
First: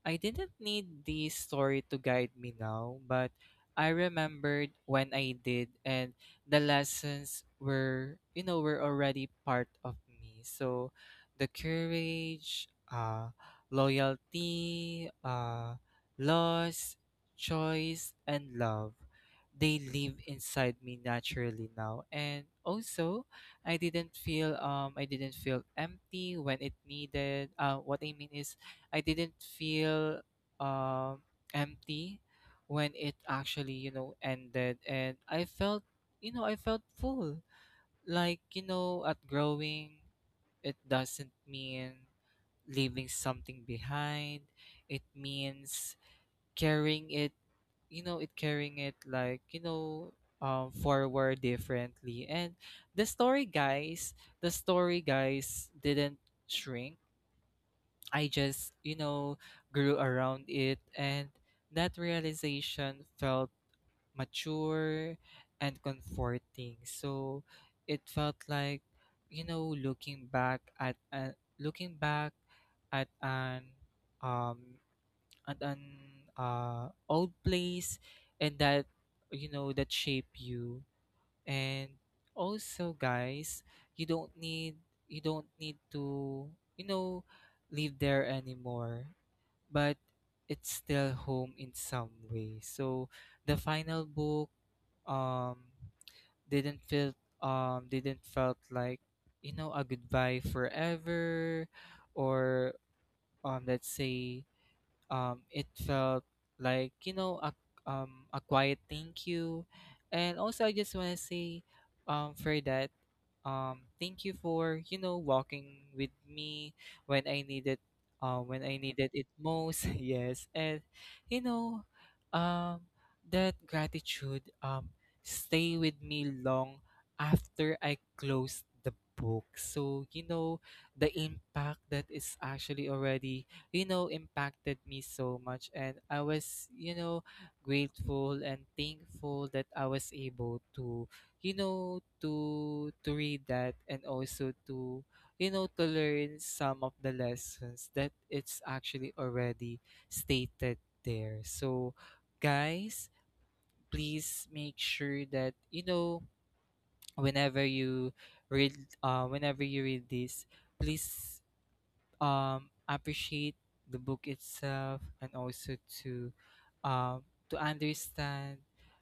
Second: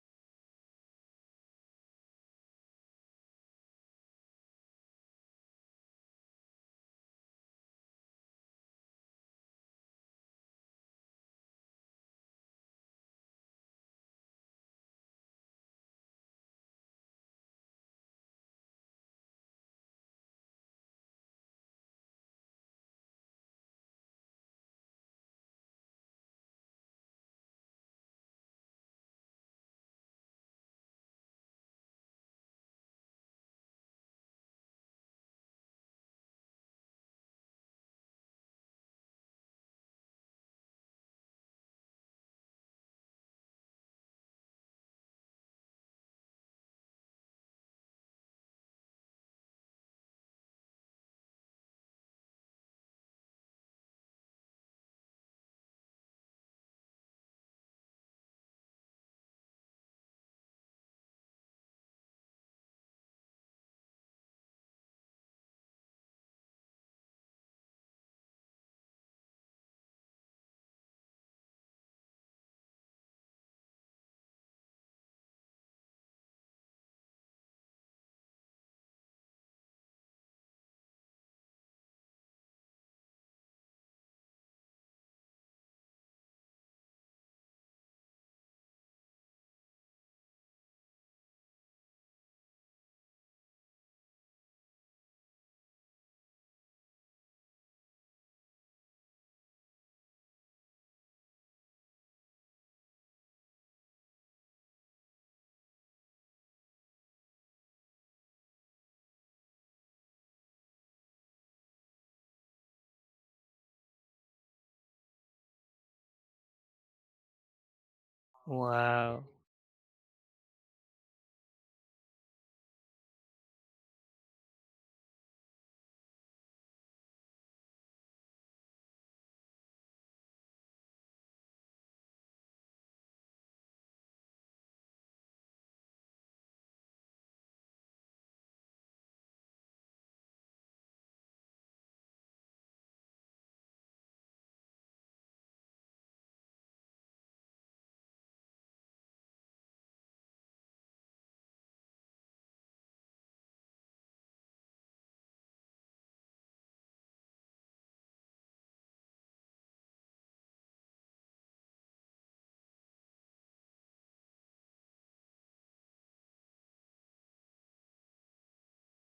I didn't need the story to guide me now, but I remembered when I did, and the lessons were, you know, were already part of me. So the courage, loyalty, loss, choice, and love, they live inside me naturally now. And also, I didn't feel empty when it needed. What I mean is I didn't feel um empty when it actually, you know, ended, and I felt, you know, I felt full. Like, you know, at growing, it doesn't mean leaving something behind. It means carrying it, you know, it carrying it, like, you know, forward differently. And the story, guys, the story, guys, didn't shrink. I just, you know, grew around it, and that realization felt mature and comforting. So it felt like, you know, looking back at an um at an old place, and that, you know, that shape you. And also guys, you don't need you don't need to, you know, live there anymore, but it's still home in some way. So the final book um didn't feel didn't felt like, you know, a goodbye forever, or let's say, it felt like, you know, a quiet thank you. And also I just want to say, for that, thank you for, you know, walking with me when I needed, when I needed Wow. it most. Yes, and you know, um, that gratitude stay with me long after I closed the book. So you know, the impact that is actually already, you know, impacted me so much. And I was, you know, grateful and thankful that I was able to, you know, to read that, and also to, you know, to learn some of the lessons that it's actually already stated there. So guys, please make sure that, you know, whenever you read, whenever you read this, please appreciate the book itself, and also to um, to understand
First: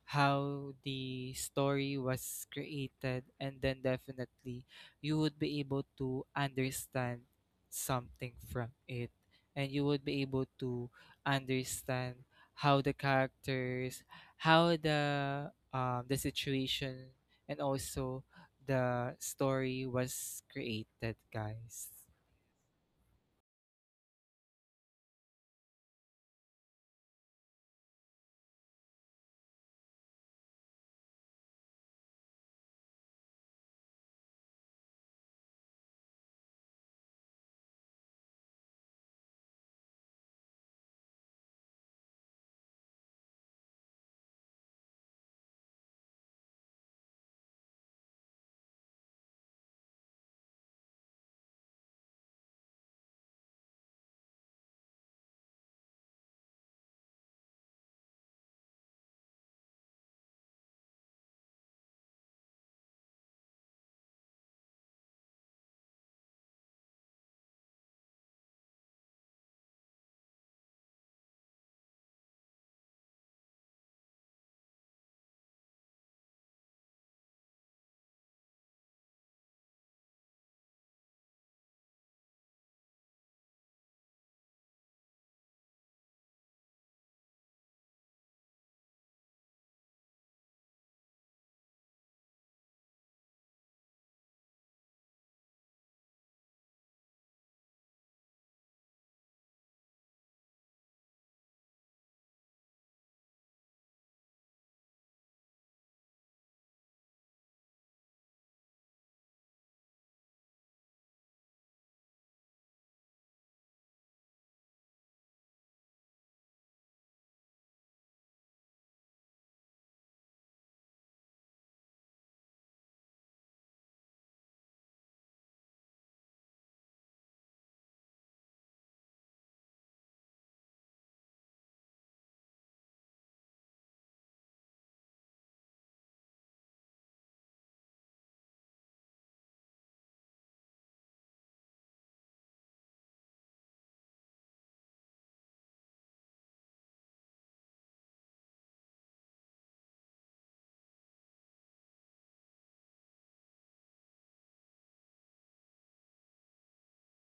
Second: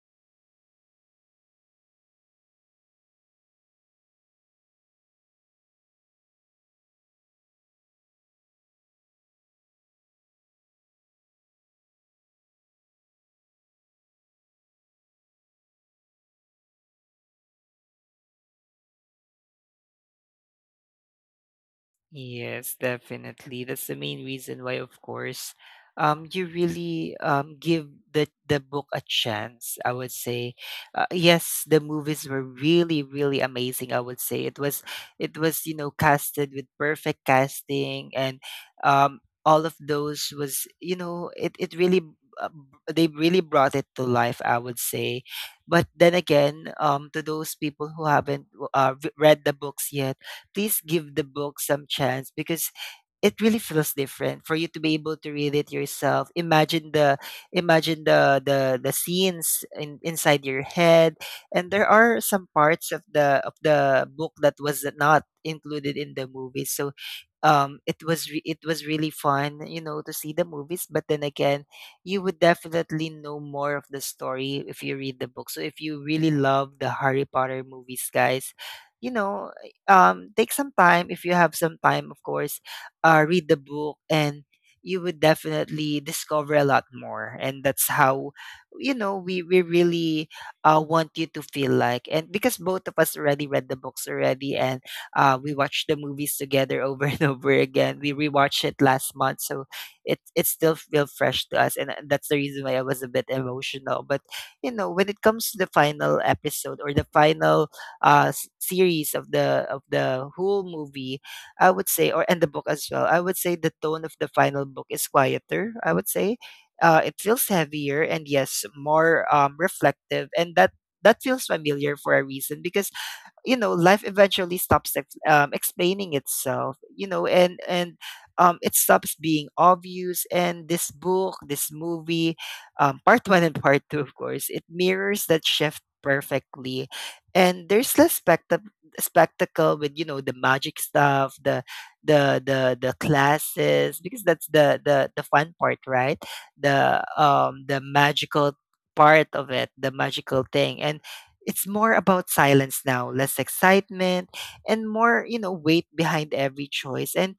how the story was created, and then definitely you would be able to understand something from it, and you would be able to understand how the characters, how the situation, and also the story was created, guys. Yes, definitely. That's the main reason why, of course, you really give the book a chance. I would say, yes, the movies were really, really amazing. I would say it was you know casted with perfect casting, and all of those was you know it really, they really brought it to life. I would say, but then again, to those people who haven't read the books yet, please give the book some chance, because it really feels different for you to be able to read it yourself. Imagine the, imagine the scenes in, inside your head. And there are some parts of the book that was not included in the movie, so it was it was really fun you know to see the movies, but then again, you would definitely know more of the story if you read the book. So if you really love the Harry Potter movies, guys, you know, take some time, if you have some time of course, read the book, and you would definitely discover a lot more. And that's how, you know, we really, want you to feel like. And because both of us already read the books already, and we watched the movies together over and over again. We rewatched it last month, so it still feels fresh to us. And that's the reason why I was a bit emotional. But you know, when it comes to the final episode, or the final, series of the whole movie, I would say, or and the book as well. I would say the tone of the final book is quieter. I would say, it feels heavier and yes, more reflective, and that that feels familiar for a reason, because you know life eventually stops explaining itself, you know, and it stops being obvious. And this book, this movie, part one and part two, of course, it mirrors that shift perfectly. And there's less spectac, spectacle with you know the magic stuff, the the classes, because that's the fun part, right? The the magical part of it, the magical thing. And it's more about silence now, less excitement, and more you know weight behind every choice. And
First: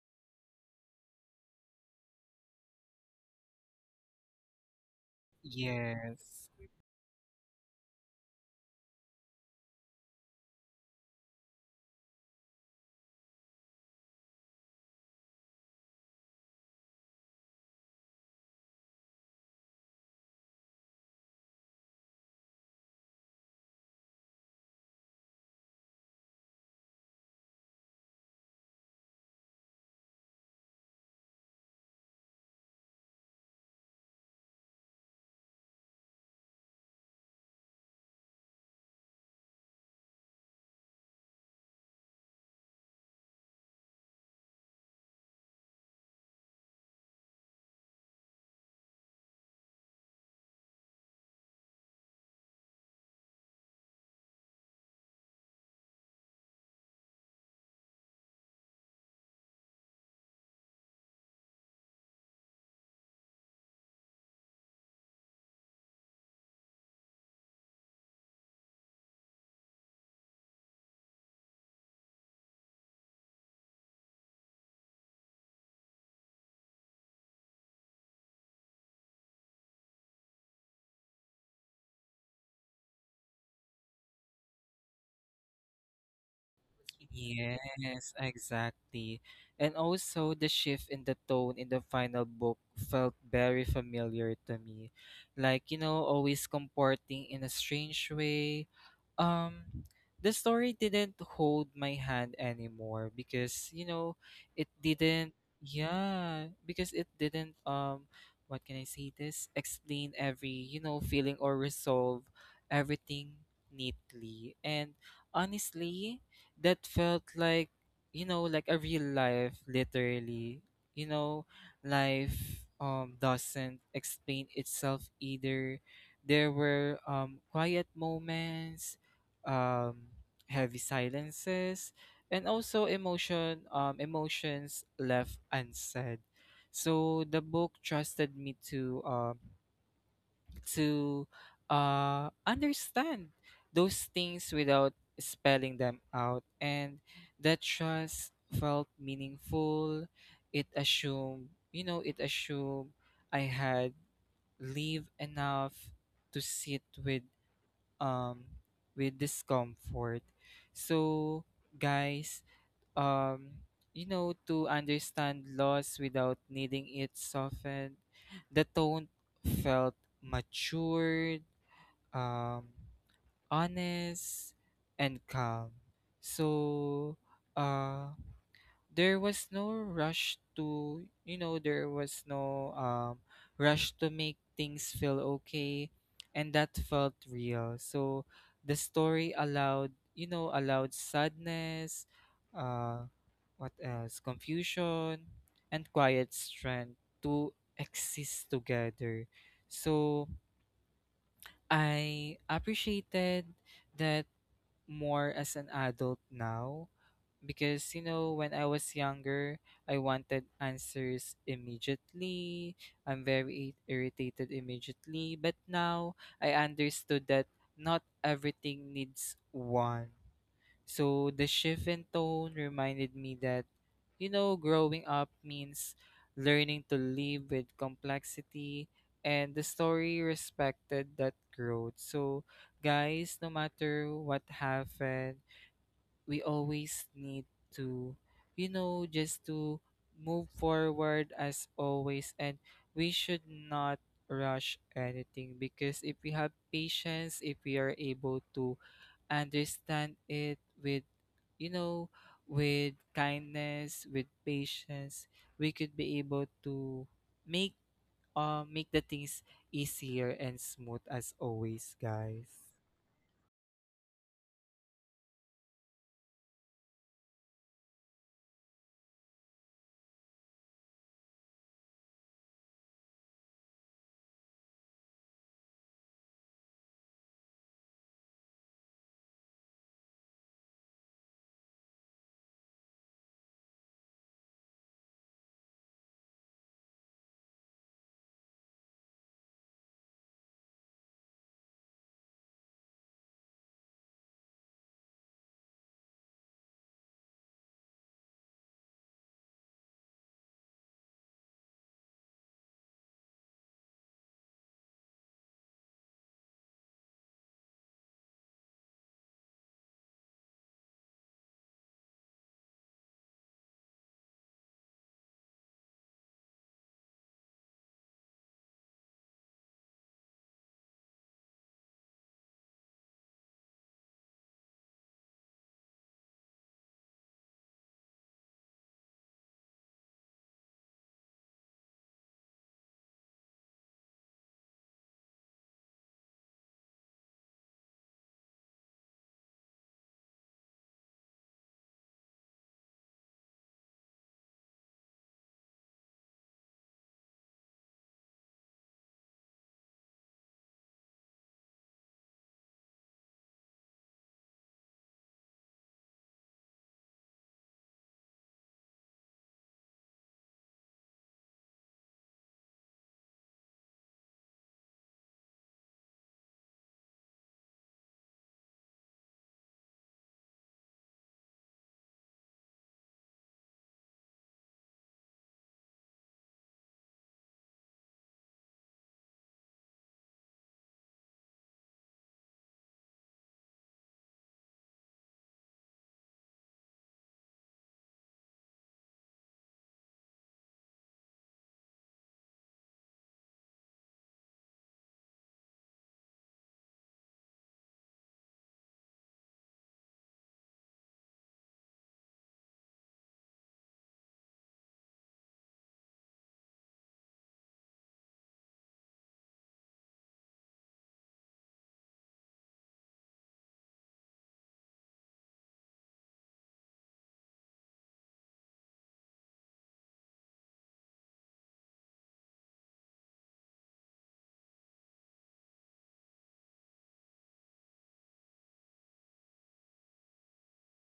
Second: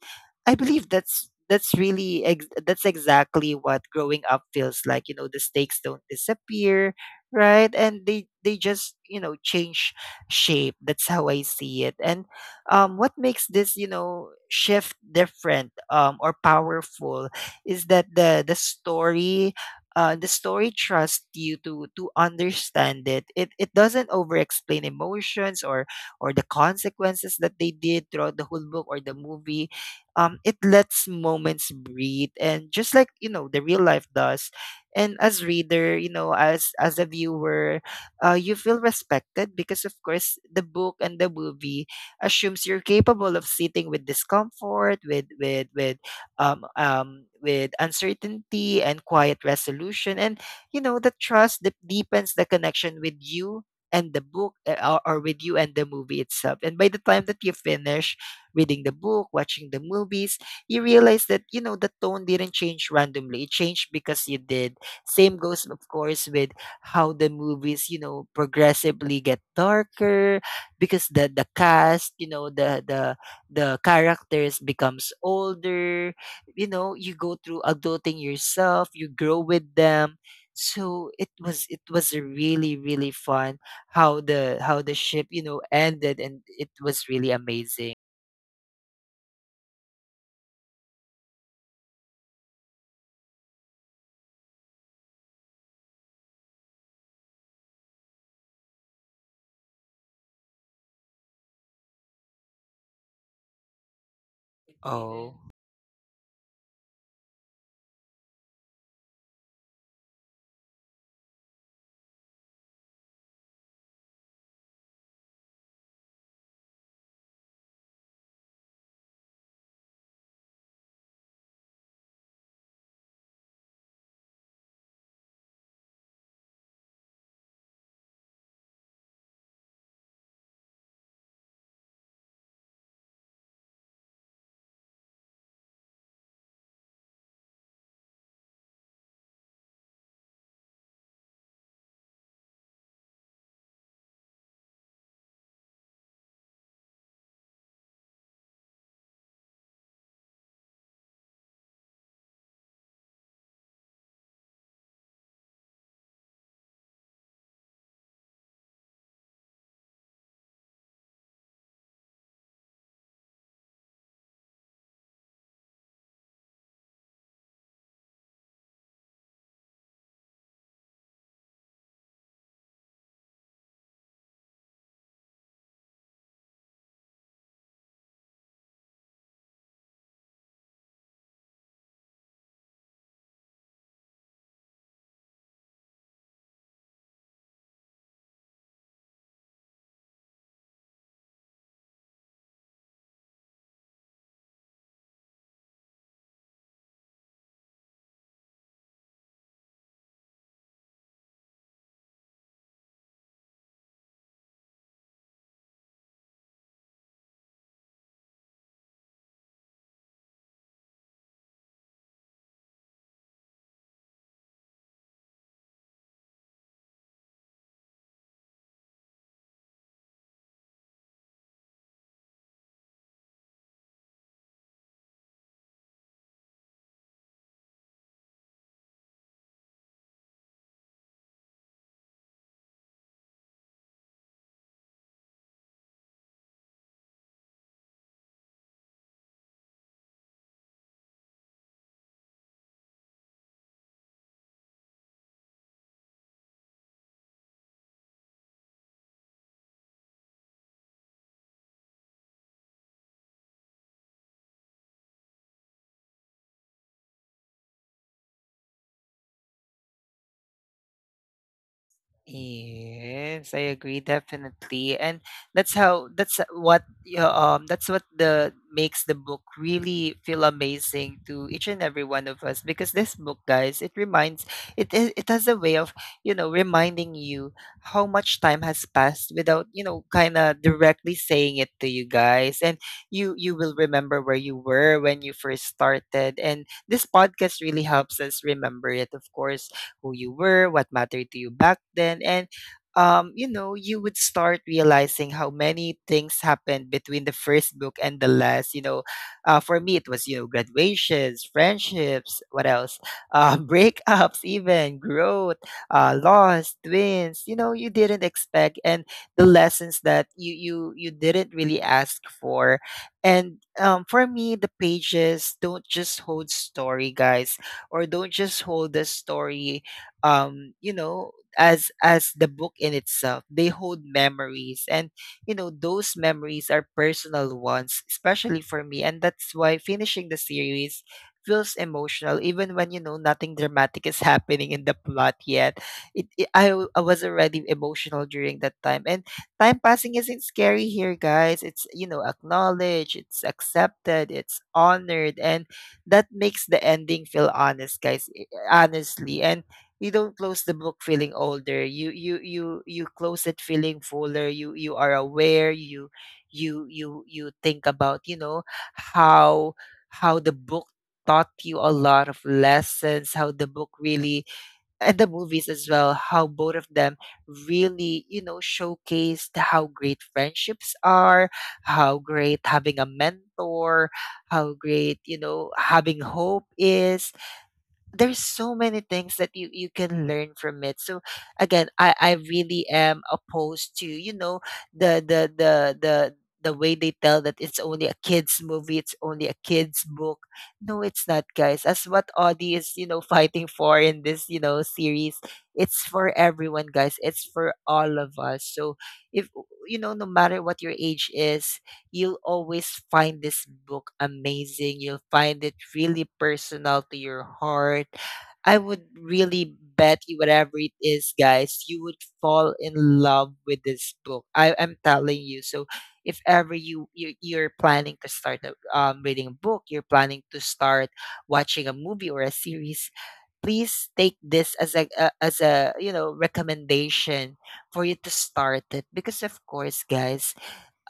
I believe that's really that's exactly what growing up feels like. You know, the stakes don't Yes. disappear, right? And they just you know change shape. That's how I see it. And what makes this you know shift different or powerful, is that the story, the story trusts you to understand it. It doesn't over explain emotions, or the consequences that they did throughout the whole book or the movie. It lets moments breathe, and just like you know the real life does. And as reader, you know, as a viewer, you feel respected, because of course the book and the movie assumes you're capable of sitting with discomfort, with with with uncertainty and quiet resolution. And, you know, the trust that deepens the connection with you and the book, or with you and the movie itself. And by the time that you finish reading the book, watching the movies, you realize that, you know, the tone didn't change randomly. It changed because you did. Same goes, of course, with how the movies, you know, progressively get darker, because the cast, you know, the the characters becomes older. You know, you go through adulting yourself, you grow with them. So it was, it was a really, really fun how the ship you know ended. And it was really amazing. Yes, exactly. And also the shift in the tone in the final book felt very familiar to me. Like, you know, always comporting in a strange way. Um the story didn't hold my hand anymore because, you know, it didn't, Oh. yeah, because it didn't what can I say this? Explain every, you know, feeling or resolve everything neatly. And honestly, that felt like, you know, like a real life. Literally, you know, life doesn't explain itself either. There were quiet moments, um heavy silences, and also emotions left unsaid. So the book trusted me to to understand those things without spelling them out. And that trust felt meaningful. It assumed, you know, it assumed I had leave enough to sit um with discomfort. So guys, um, you know, to understand loss without needing it softened. The tone felt matured, um, honest, and calm. So, uh, there was no rush to, you know, there was no rush to make things feel okay, and that felt real. So the story allowed, you know, allowed sadness, uh what else, confusion, and quiet strength to exist together. So I appreciated that more as an adult now, because you know, when I was younger, I wanted answers immediately. I'm very irritated immediately. But now I understood that not everything needs one. So the shift in tone reminded me that, you know, growing up means learning to live with complexity, and the story respected that growth. So guys, no matter what happened, we always need to, you know, just to move forward as always. And we should not rush anything, because if we have patience, if we are able to understand it with, you know, with kindness, with patience, we could be able to make, make the things easier and smooth as always, guys. Yes, I agree definitely. And that's how, that's what, yeah, that's what the makes the book really feel amazing to each and every one of us, because this book, guys, it reminds, it has a way of, you know, reminding you how much time has passed without, you know, kind of directly saying it to you, guys. And you will remember where you were when you first started, and this podcast really helps us remember it, of course, who you were, what mattered to you back then. And, you know, you would start realizing how many things happened between the first book and the last. You know, for me, it was, you know, graduations, friendships, what else? Breakups, even growth, loss, twins, you know, you didn't expect. And the lessons that you didn't really ask for. And for me, the pages don't just hold story, guys, or don't just hold the story, you know, as the book in itself, they hold memories. And you know those memories are personal ones, especially for me. And that's why finishing the series feels emotional even when you know nothing dramatic is happening in the plot yet. It I was already emotional during that time. And time passing isn't scary here, guys. It's you know acknowledged, it's accepted, it's honored, and that makes the ending feel honest, guys, honestly. And you don't close the book feeling older, you close it feeling fuller. You are aware, you you think about you know how how the book taught you a lot of lessons, how the book really, and the movies as well, how both of them really you know showcased how great friendships are, how great having a mentor, how great you know having hope is. There's so many things that you can learn from it. So again, I really am opposed to you know the the the the the way they tell that it's only a kids movie, it's only a kids book. No, it's not, guys. As what Audie is you know fighting for in this you know series, it's for everyone, guys. It's for all of us. So if, you know, no matter what your age is, you'll always find this book amazing. You'll find it really personal to your heart. I would really bet you, whatever it is, guys, you would fall in love with this book. I'm telling you. So if ever you're planning to start reading a book, you're planning to start watching a movie or a series, please take this as a recommendation for you to start it because of course, guys,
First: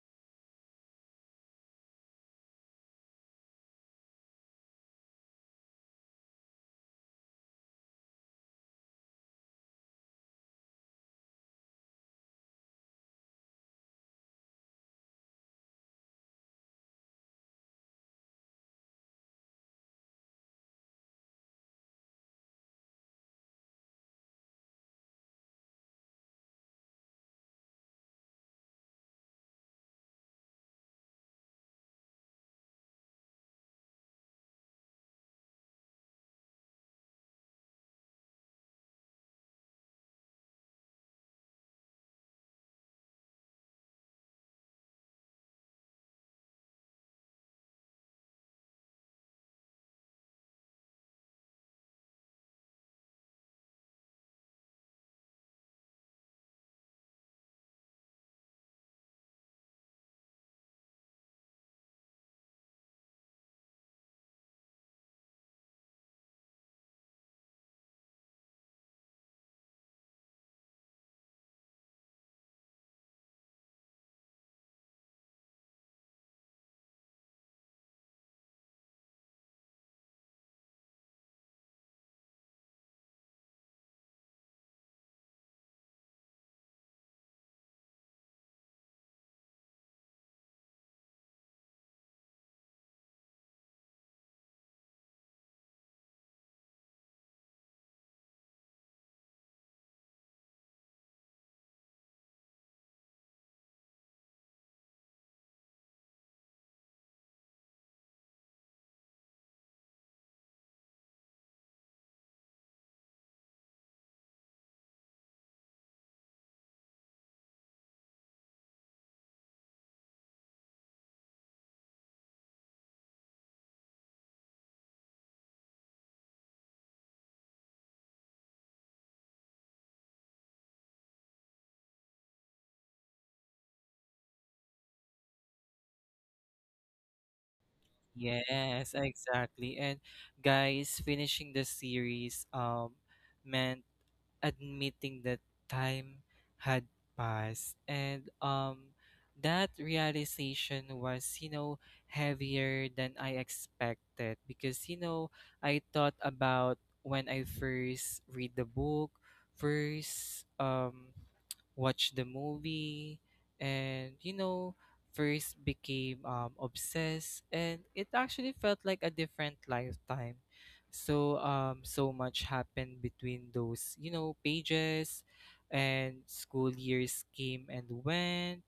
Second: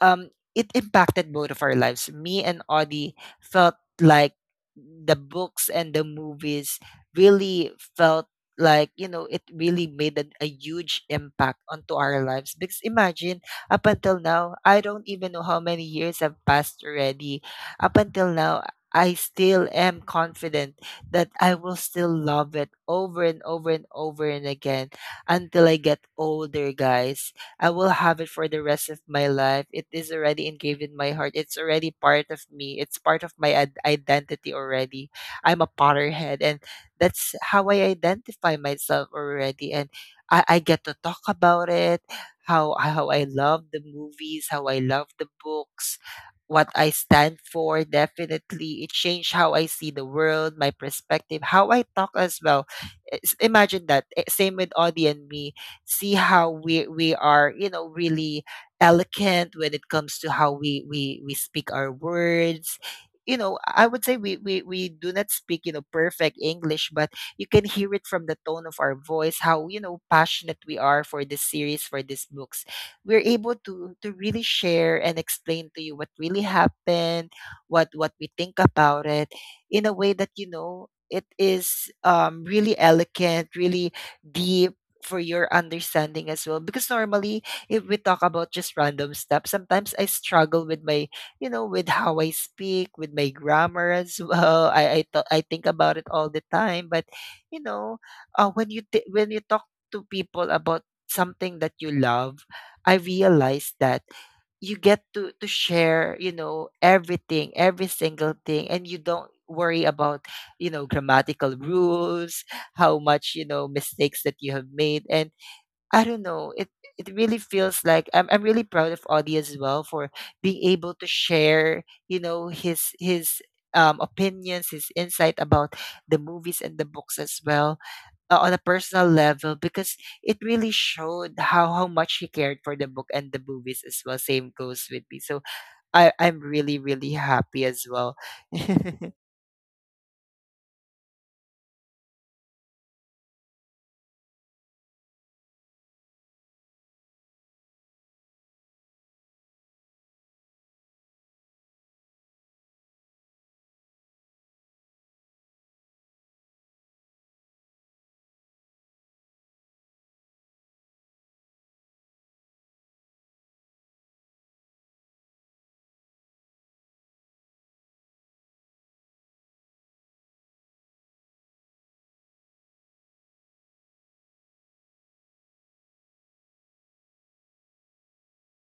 um, it impacted both of our lives. Me and Audie felt like the books and the movies really felt like it really made a huge impact onto our lives. Because imagine, up until now, I don't even know how many years have passed already. Up until now, I still am confident that I will still love it over and over and over and again until I get older, guys. I will have it for the rest of my life. It is already engraved in my heart. It's already part of me. It's part of my identity already. I'm a Potterhead, and that's how I identify myself already. And I get to talk about it, how I love the movies, how I love the books, what I stand for. Definitely, it changed how I see the world, my perspective, how I talk as well. Imagine that. Same with Audie and me. See how we are, you know, really eloquent when it comes to how we speak our words. You know, I would say we do not speak, you know, perfect English, but you can hear it from the tone of our voice how, you know, passionate we are for this series, for these books. We're able to really share and explain to you what really happened, what we think about it in a way that, you know, it is, really elegant, really deep for your understanding as well. Because normally, if we talk about just random stuff, sometimes I struggle with my, you know, with how I speak, with my grammar as well. I think about it all the time, but you know, when you when you talk to people about something that you love, I realize that you get to share, you know, everything, every single thing, and you don't worry about, you know, grammatical rules, how much, you know, mistakes that you have made. And I don't know, it really feels like I'm really proud of Audie as well for being able to share, you know, his opinions, his insight about the movies and the books as well, on a personal level, because it really showed how much he cared for the book and the movies as well. Same goes with me. So I'm really, really happy as well. Yes, exactly. And guys, finishing the series meant admitting that time had passed. And that realization was, you know, heavier than I expected, because you know, I thought about when I first read the book, first watch the movie, and you know, first became obsessed, and it actually felt like a different lifetime. So so much happened between those, you know, pages. And school years came and went,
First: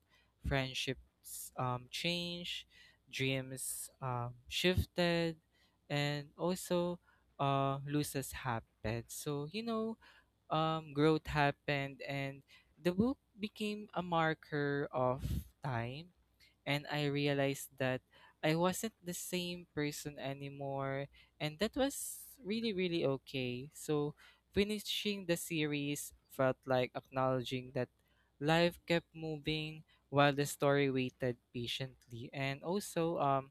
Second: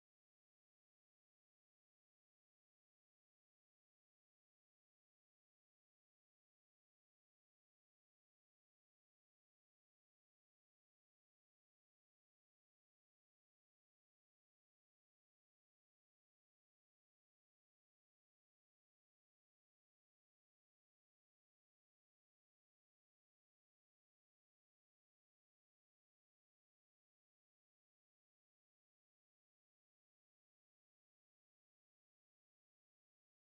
friendships changed, dreams shifted, and also losses happened. So you know, growth happened, and the book became a marker of time. And I realized that I wasn't the same person anymore, and that was really, really okay. So, finishing the series felt like acknowledging that life kept moving while the story waited patiently. And also,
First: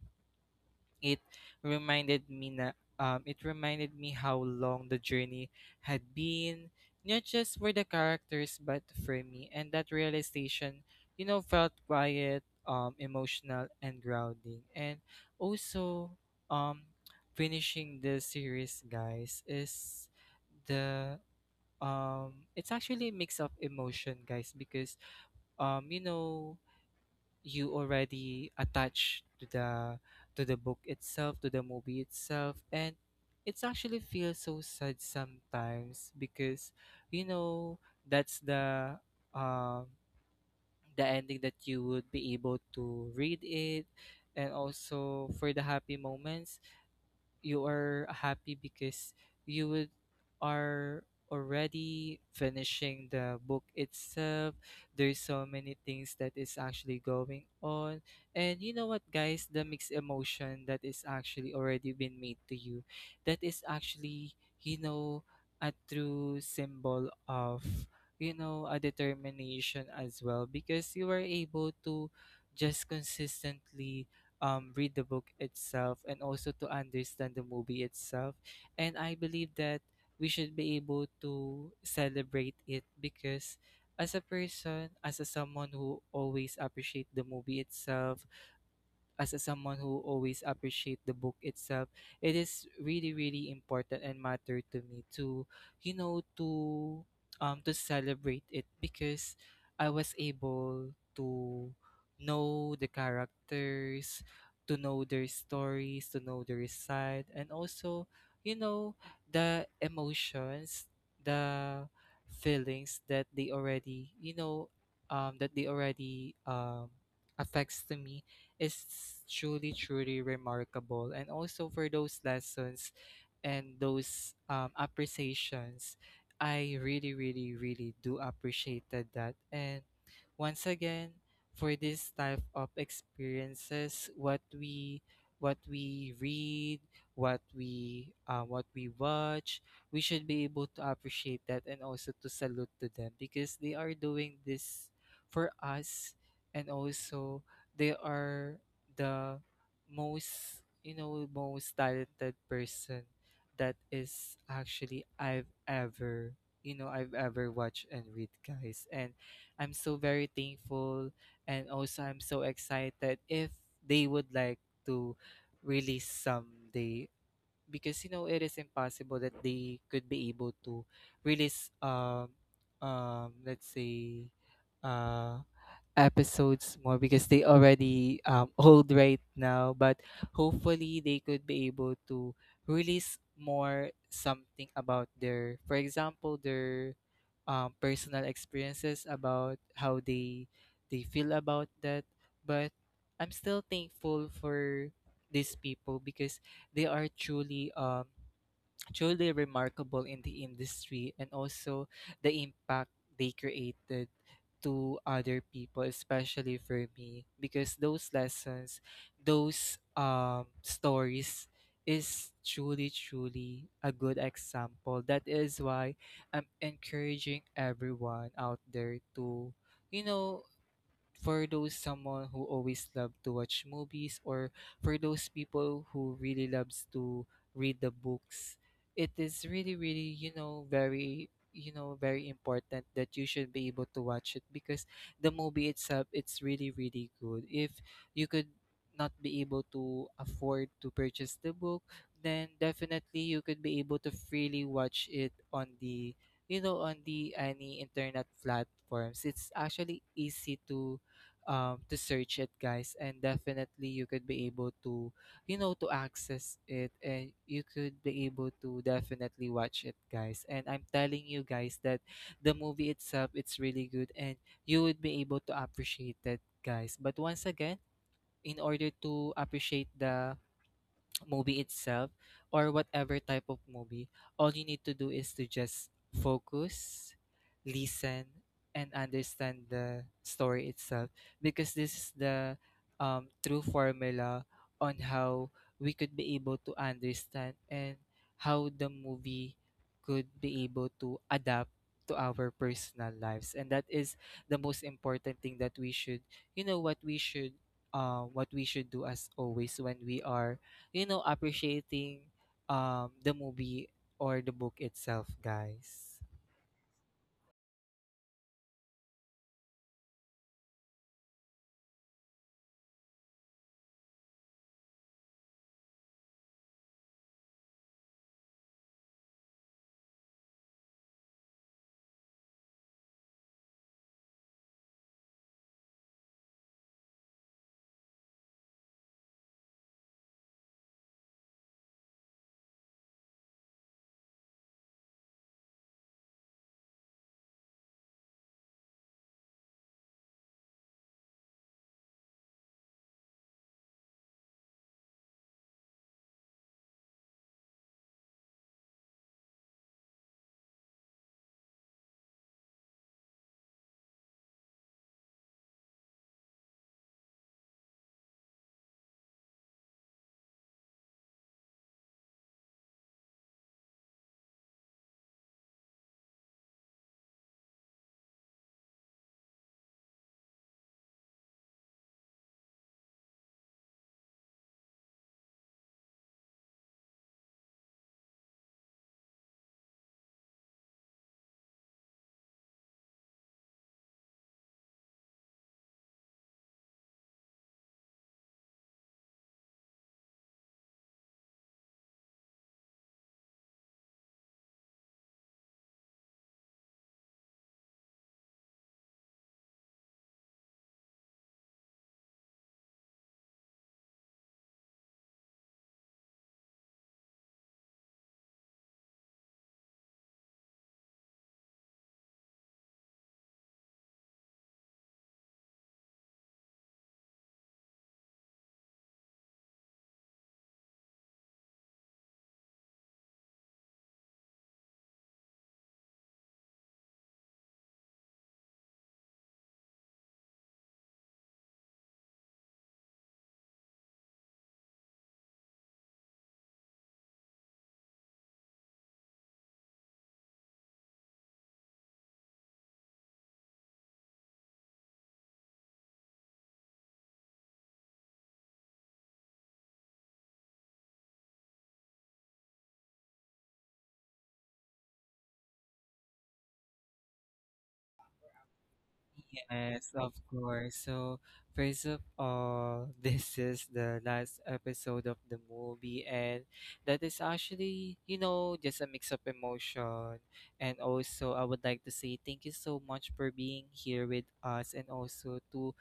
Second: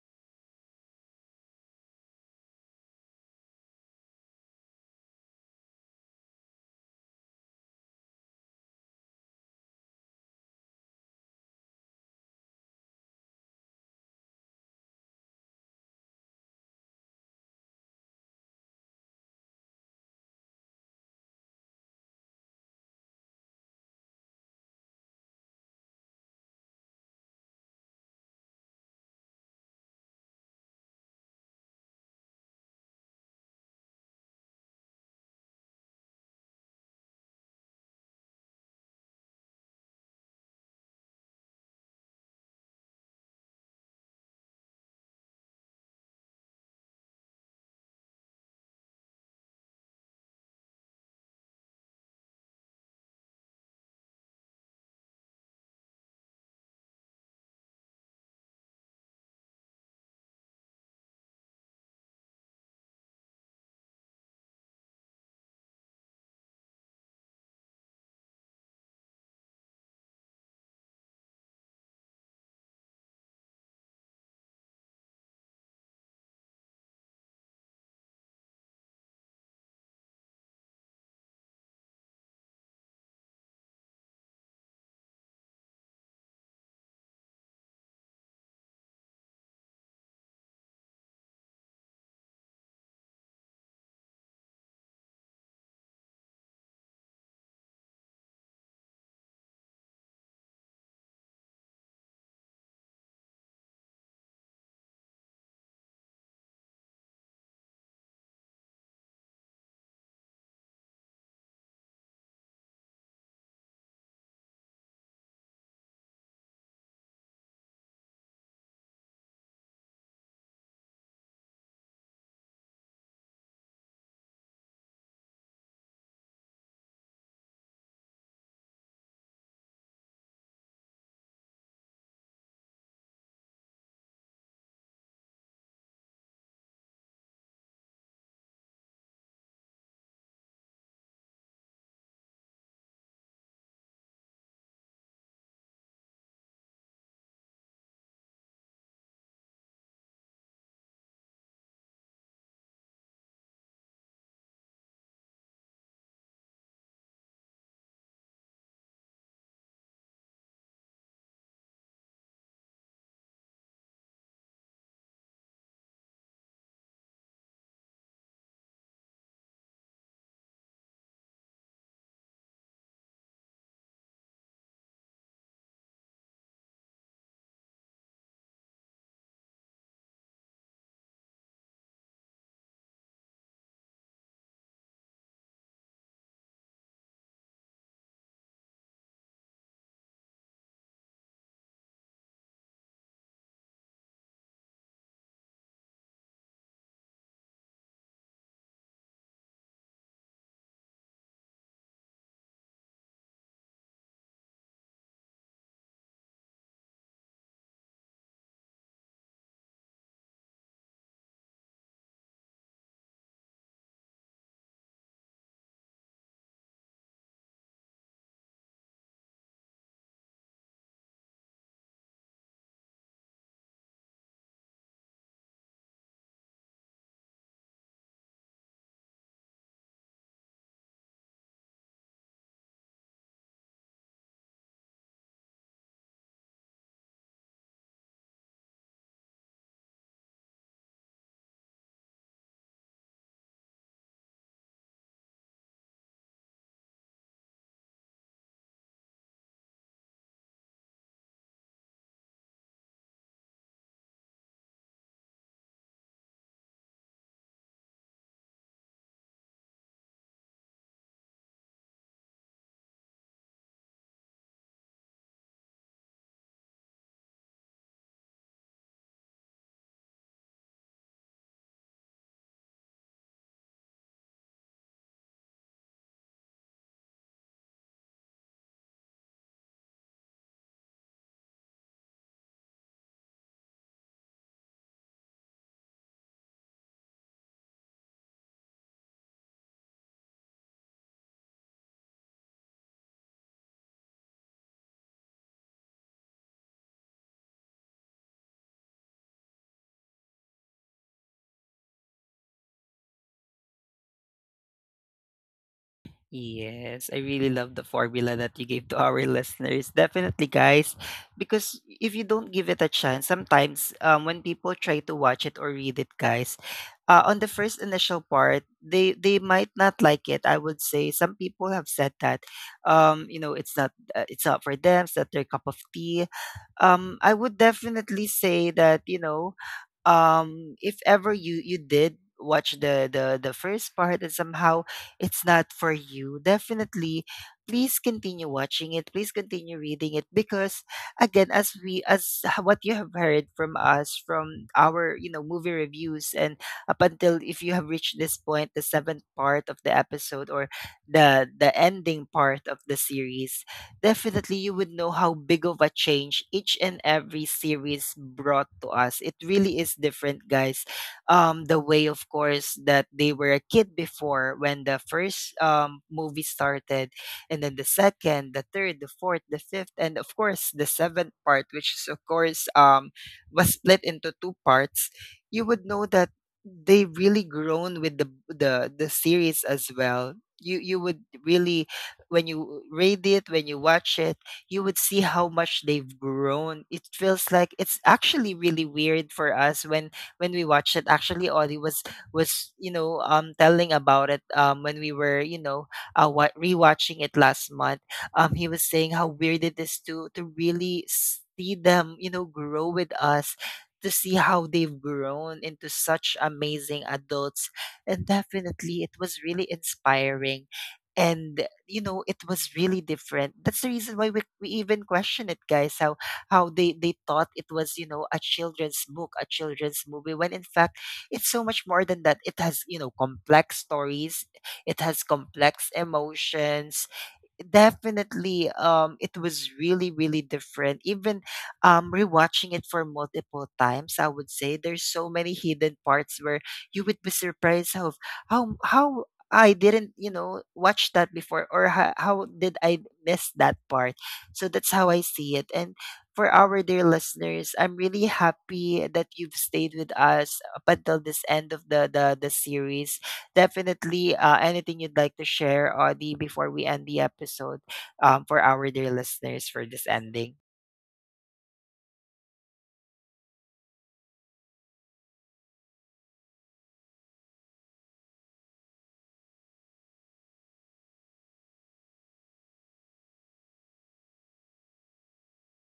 it reminded me na it reminded me how long the journey had been, not just for the characters but for me. And that realization, you know, felt quiet, emotional, and grounding. And also, um, finishing the series, guys, is the it's actually a mix of emotion, guys, because you know, you already attached to the book itself, to the movie itself. And it's actually feels so sad sometimes, because you know, that's um the ending that you would be able to read it. And also for the happy moments, you are happy because you would are already finishing the book itself. There's so many things that is actually going on. And you know what, guys, the mixed emotion that is actually already been made to you, that is actually, you know, a true symbol of, you know, a determination as well, because you were able to just consistently read the book itself, and also to understand the movie itself. And I believe that we should be able to celebrate it, because as a person, as a someone who always appreciate the movie itself, as a, someone who always appreciate the book itself, it is really, really important and matter to me to, you know, to celebrate it, because I was able to know the characters, to know their stories, to know their side, and also, you know, the emotions, the feelings that they already, you know, that they already affects to me is truly, truly remarkable. And also for those lessons and those appreciations, I really really really do appreciated that. And once again, for this type of experiences, what we read, what we watch, we should be able to appreciate that, and also to salute to them because they are doing this for us. And also, they are the most, most talented person that is actually I've ever, I've ever watched and read, guys. And I'm so very thankful, and also I'm so excited if they would like to release someday, because you know it is impossible that they could be able to release, let's say, uh episodes more, because they already, old right now. But hopefully they could be able to release more something about their, for example, their personal experiences about how they feel about that. But I'm still thankful for these people, because they are truly, truly remarkable in the industry, and also the impact they created to other people, especially for me, because those lessons, those stories is truly truly a good example. That is why I'm encouraging everyone out there to, you know for those someone who always love to watch movies, or for those people who really loves to read the books, it is really really, very, very important that you should be able to watch it. Because the movie itself, it's really really good. If you could not be able to afford to purchase the book, then definitely you could be able to freely watch it on the, on the any internet platforms. It's actually easy to search it, guys. And definitely, you could be able to, to access it, and you could be able to definitely watch it, guys. And I'm telling you, guys, that the movie itself, it's really good, and you would be able to appreciate it, guys. But once again, in order to appreciate the movie itself, or whatever type of movie, all you need to do is to just focus, listen, and understand the story itself, because this is the true formula on how we could be able to understand, and how the movie could be able to adapt to our personal lives. And that is the most important thing that we should, you know what we should what we should do as always when we are, appreciating the movie or the book itself, guys. Yes, I really love the formula that you gave to our listeners. Definitely, guys, because if you don't give it a chance, sometimes, when people try to watch it or read it, guys, on the first initial part, they might not like it. I would say some people have said that, you know, it's not for them. It's not their cup of tea. I would definitely say that, you know, if ever you did watch the first part and somehow it's not for you, definitely, please continue watching it. Please continue reading it. Because again, as we what you have heard from us, from our, you know, movie reviews, and up until, if you have reached this point, the seventh part of the episode or the ending part of the series, definitely you would know how big of a change each and every series brought to us. It really is different, guys, the way, of course, that they were a kid before when the first movie started, and then the second, the third, the fourth, the fifth, and of course the seventh part, which is of course, was split into two parts. You would know that they really grown with the series as well. You would really, when you read it, when you watch it, you would see how much they've grown. It feels like it's actually really weird for us when we watched it. Actually, Audie was, you know, telling about it when we were, you know, what rewatching it last month. He was saying how weird it is to really see them, you know, grow with us, to see how they've grown into such amazing adults. And definitely it was really inspiring, and you know, it was really different. That's the reason why we even question it, guys, how how they thought it was, you know, a children's book, a children's movie, when in fact it's so much more than that. It has, you know, complex stories, it has complex emotions. Definitely, it was really, really different. Even rewatching it for multiple times, I would say there's so many hidden parts where you would be surprised how, how I didn't, you know, watch that before. Or how did I miss that part? So that's how I see it. And for our dear listeners, I'm really happy that you've stayed with us up until this end of the series. Definitely, anything you'd like to share, Audie, before we end the episode, for our dear listeners for this Yes, of ending? course. So, first of all, this is the last episode of the movie, and that is actually, you know, just a mix of emotion. And also, I would like to say thank you so much for being here with us, and also to,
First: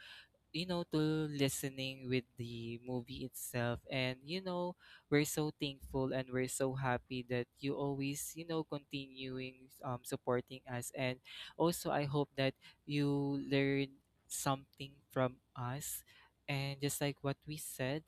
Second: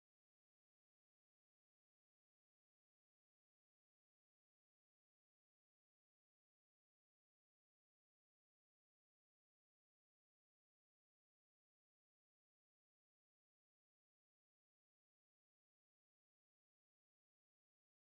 to listening with the movie itself. And we're so thankful, and we're so happy that you always, continuing supporting us. And also I hope that you learn something from us, and just like what we said,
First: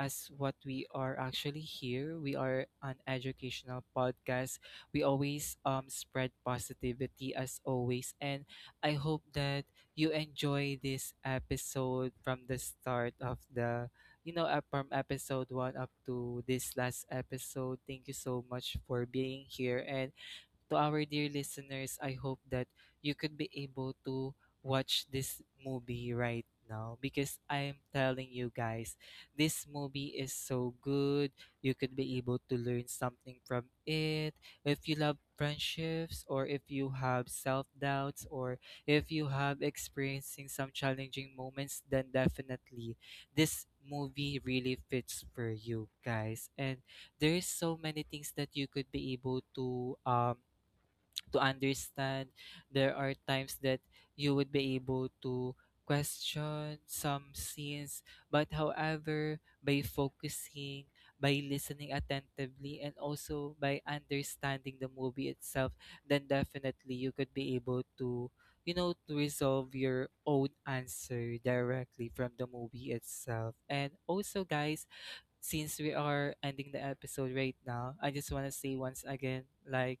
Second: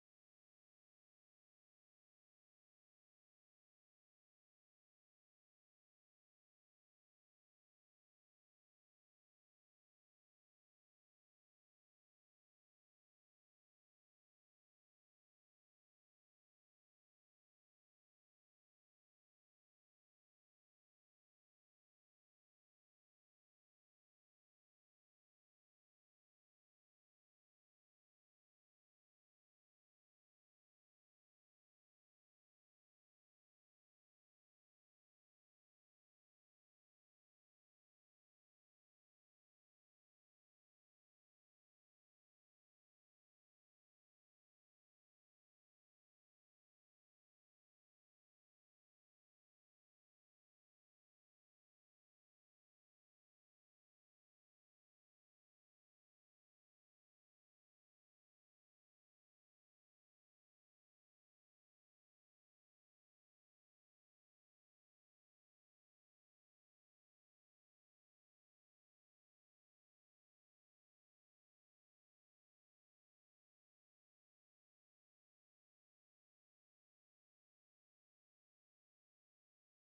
as what we are actually here, we are an educational podcast. We always spread positivity as always. And I hope that you enjoy this episode from the start of the, from episode one up to this last episode. Thank you so much for being here. And to our dear listeners, I hope that you could be able to watch this movie right now, because I am telling you, guys, this movie is so good. You could be able to learn something from it. If you love friendships, or if you have self-doubts, or if you have experiencing some challenging moments, then definitely this movie really fits for you, guys. And there is so many things that you could be able to understand. There are times that you would be able to question some scenes, but however, by focusing, by listening attentively, and also by understanding the movie itself, then definitely you could be able to, to resolve your own answer directly from the movie itself. And also, guys, since we are ending the episode right now, I just want to say once again, like,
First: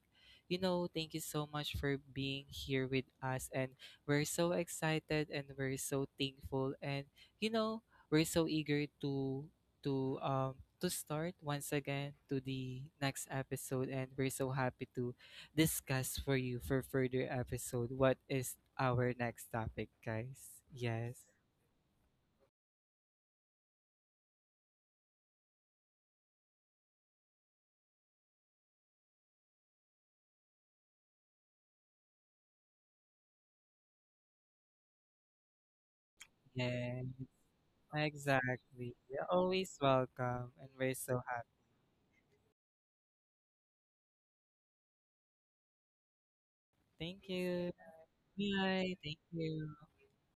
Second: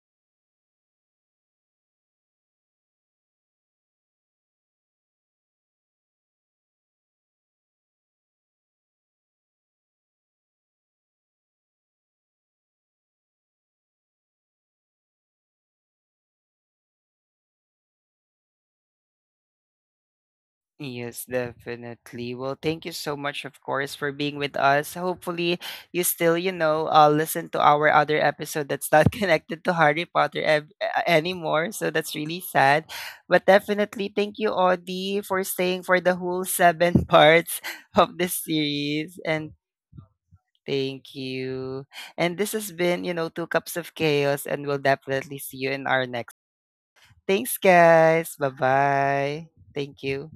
you know, thank you so much for being here with us. And we're so excited and we're so thankful. And, you know, we're so eager to, to start once again to the next episode. And we're so happy to discuss for you for further episode what is our next topic, guys. Yes. Yes, definitely. Well, thank you so much, of course, for being with us. Hopefully, you still, you know, listen to our other episode that's not connected to Harry Potter anymore. So that's really sad. But definitely, thank you, Audie, for staying for the whole seven Yes. parts of this Exactly. series. You're And always welcome, and we're thank so happy. you. And this has been, you know, Two Cups of Chaos, and we'll definitely see you in our next. Thank Thanks, you. guys. Bye Bye. Thank bye. you. Thank you.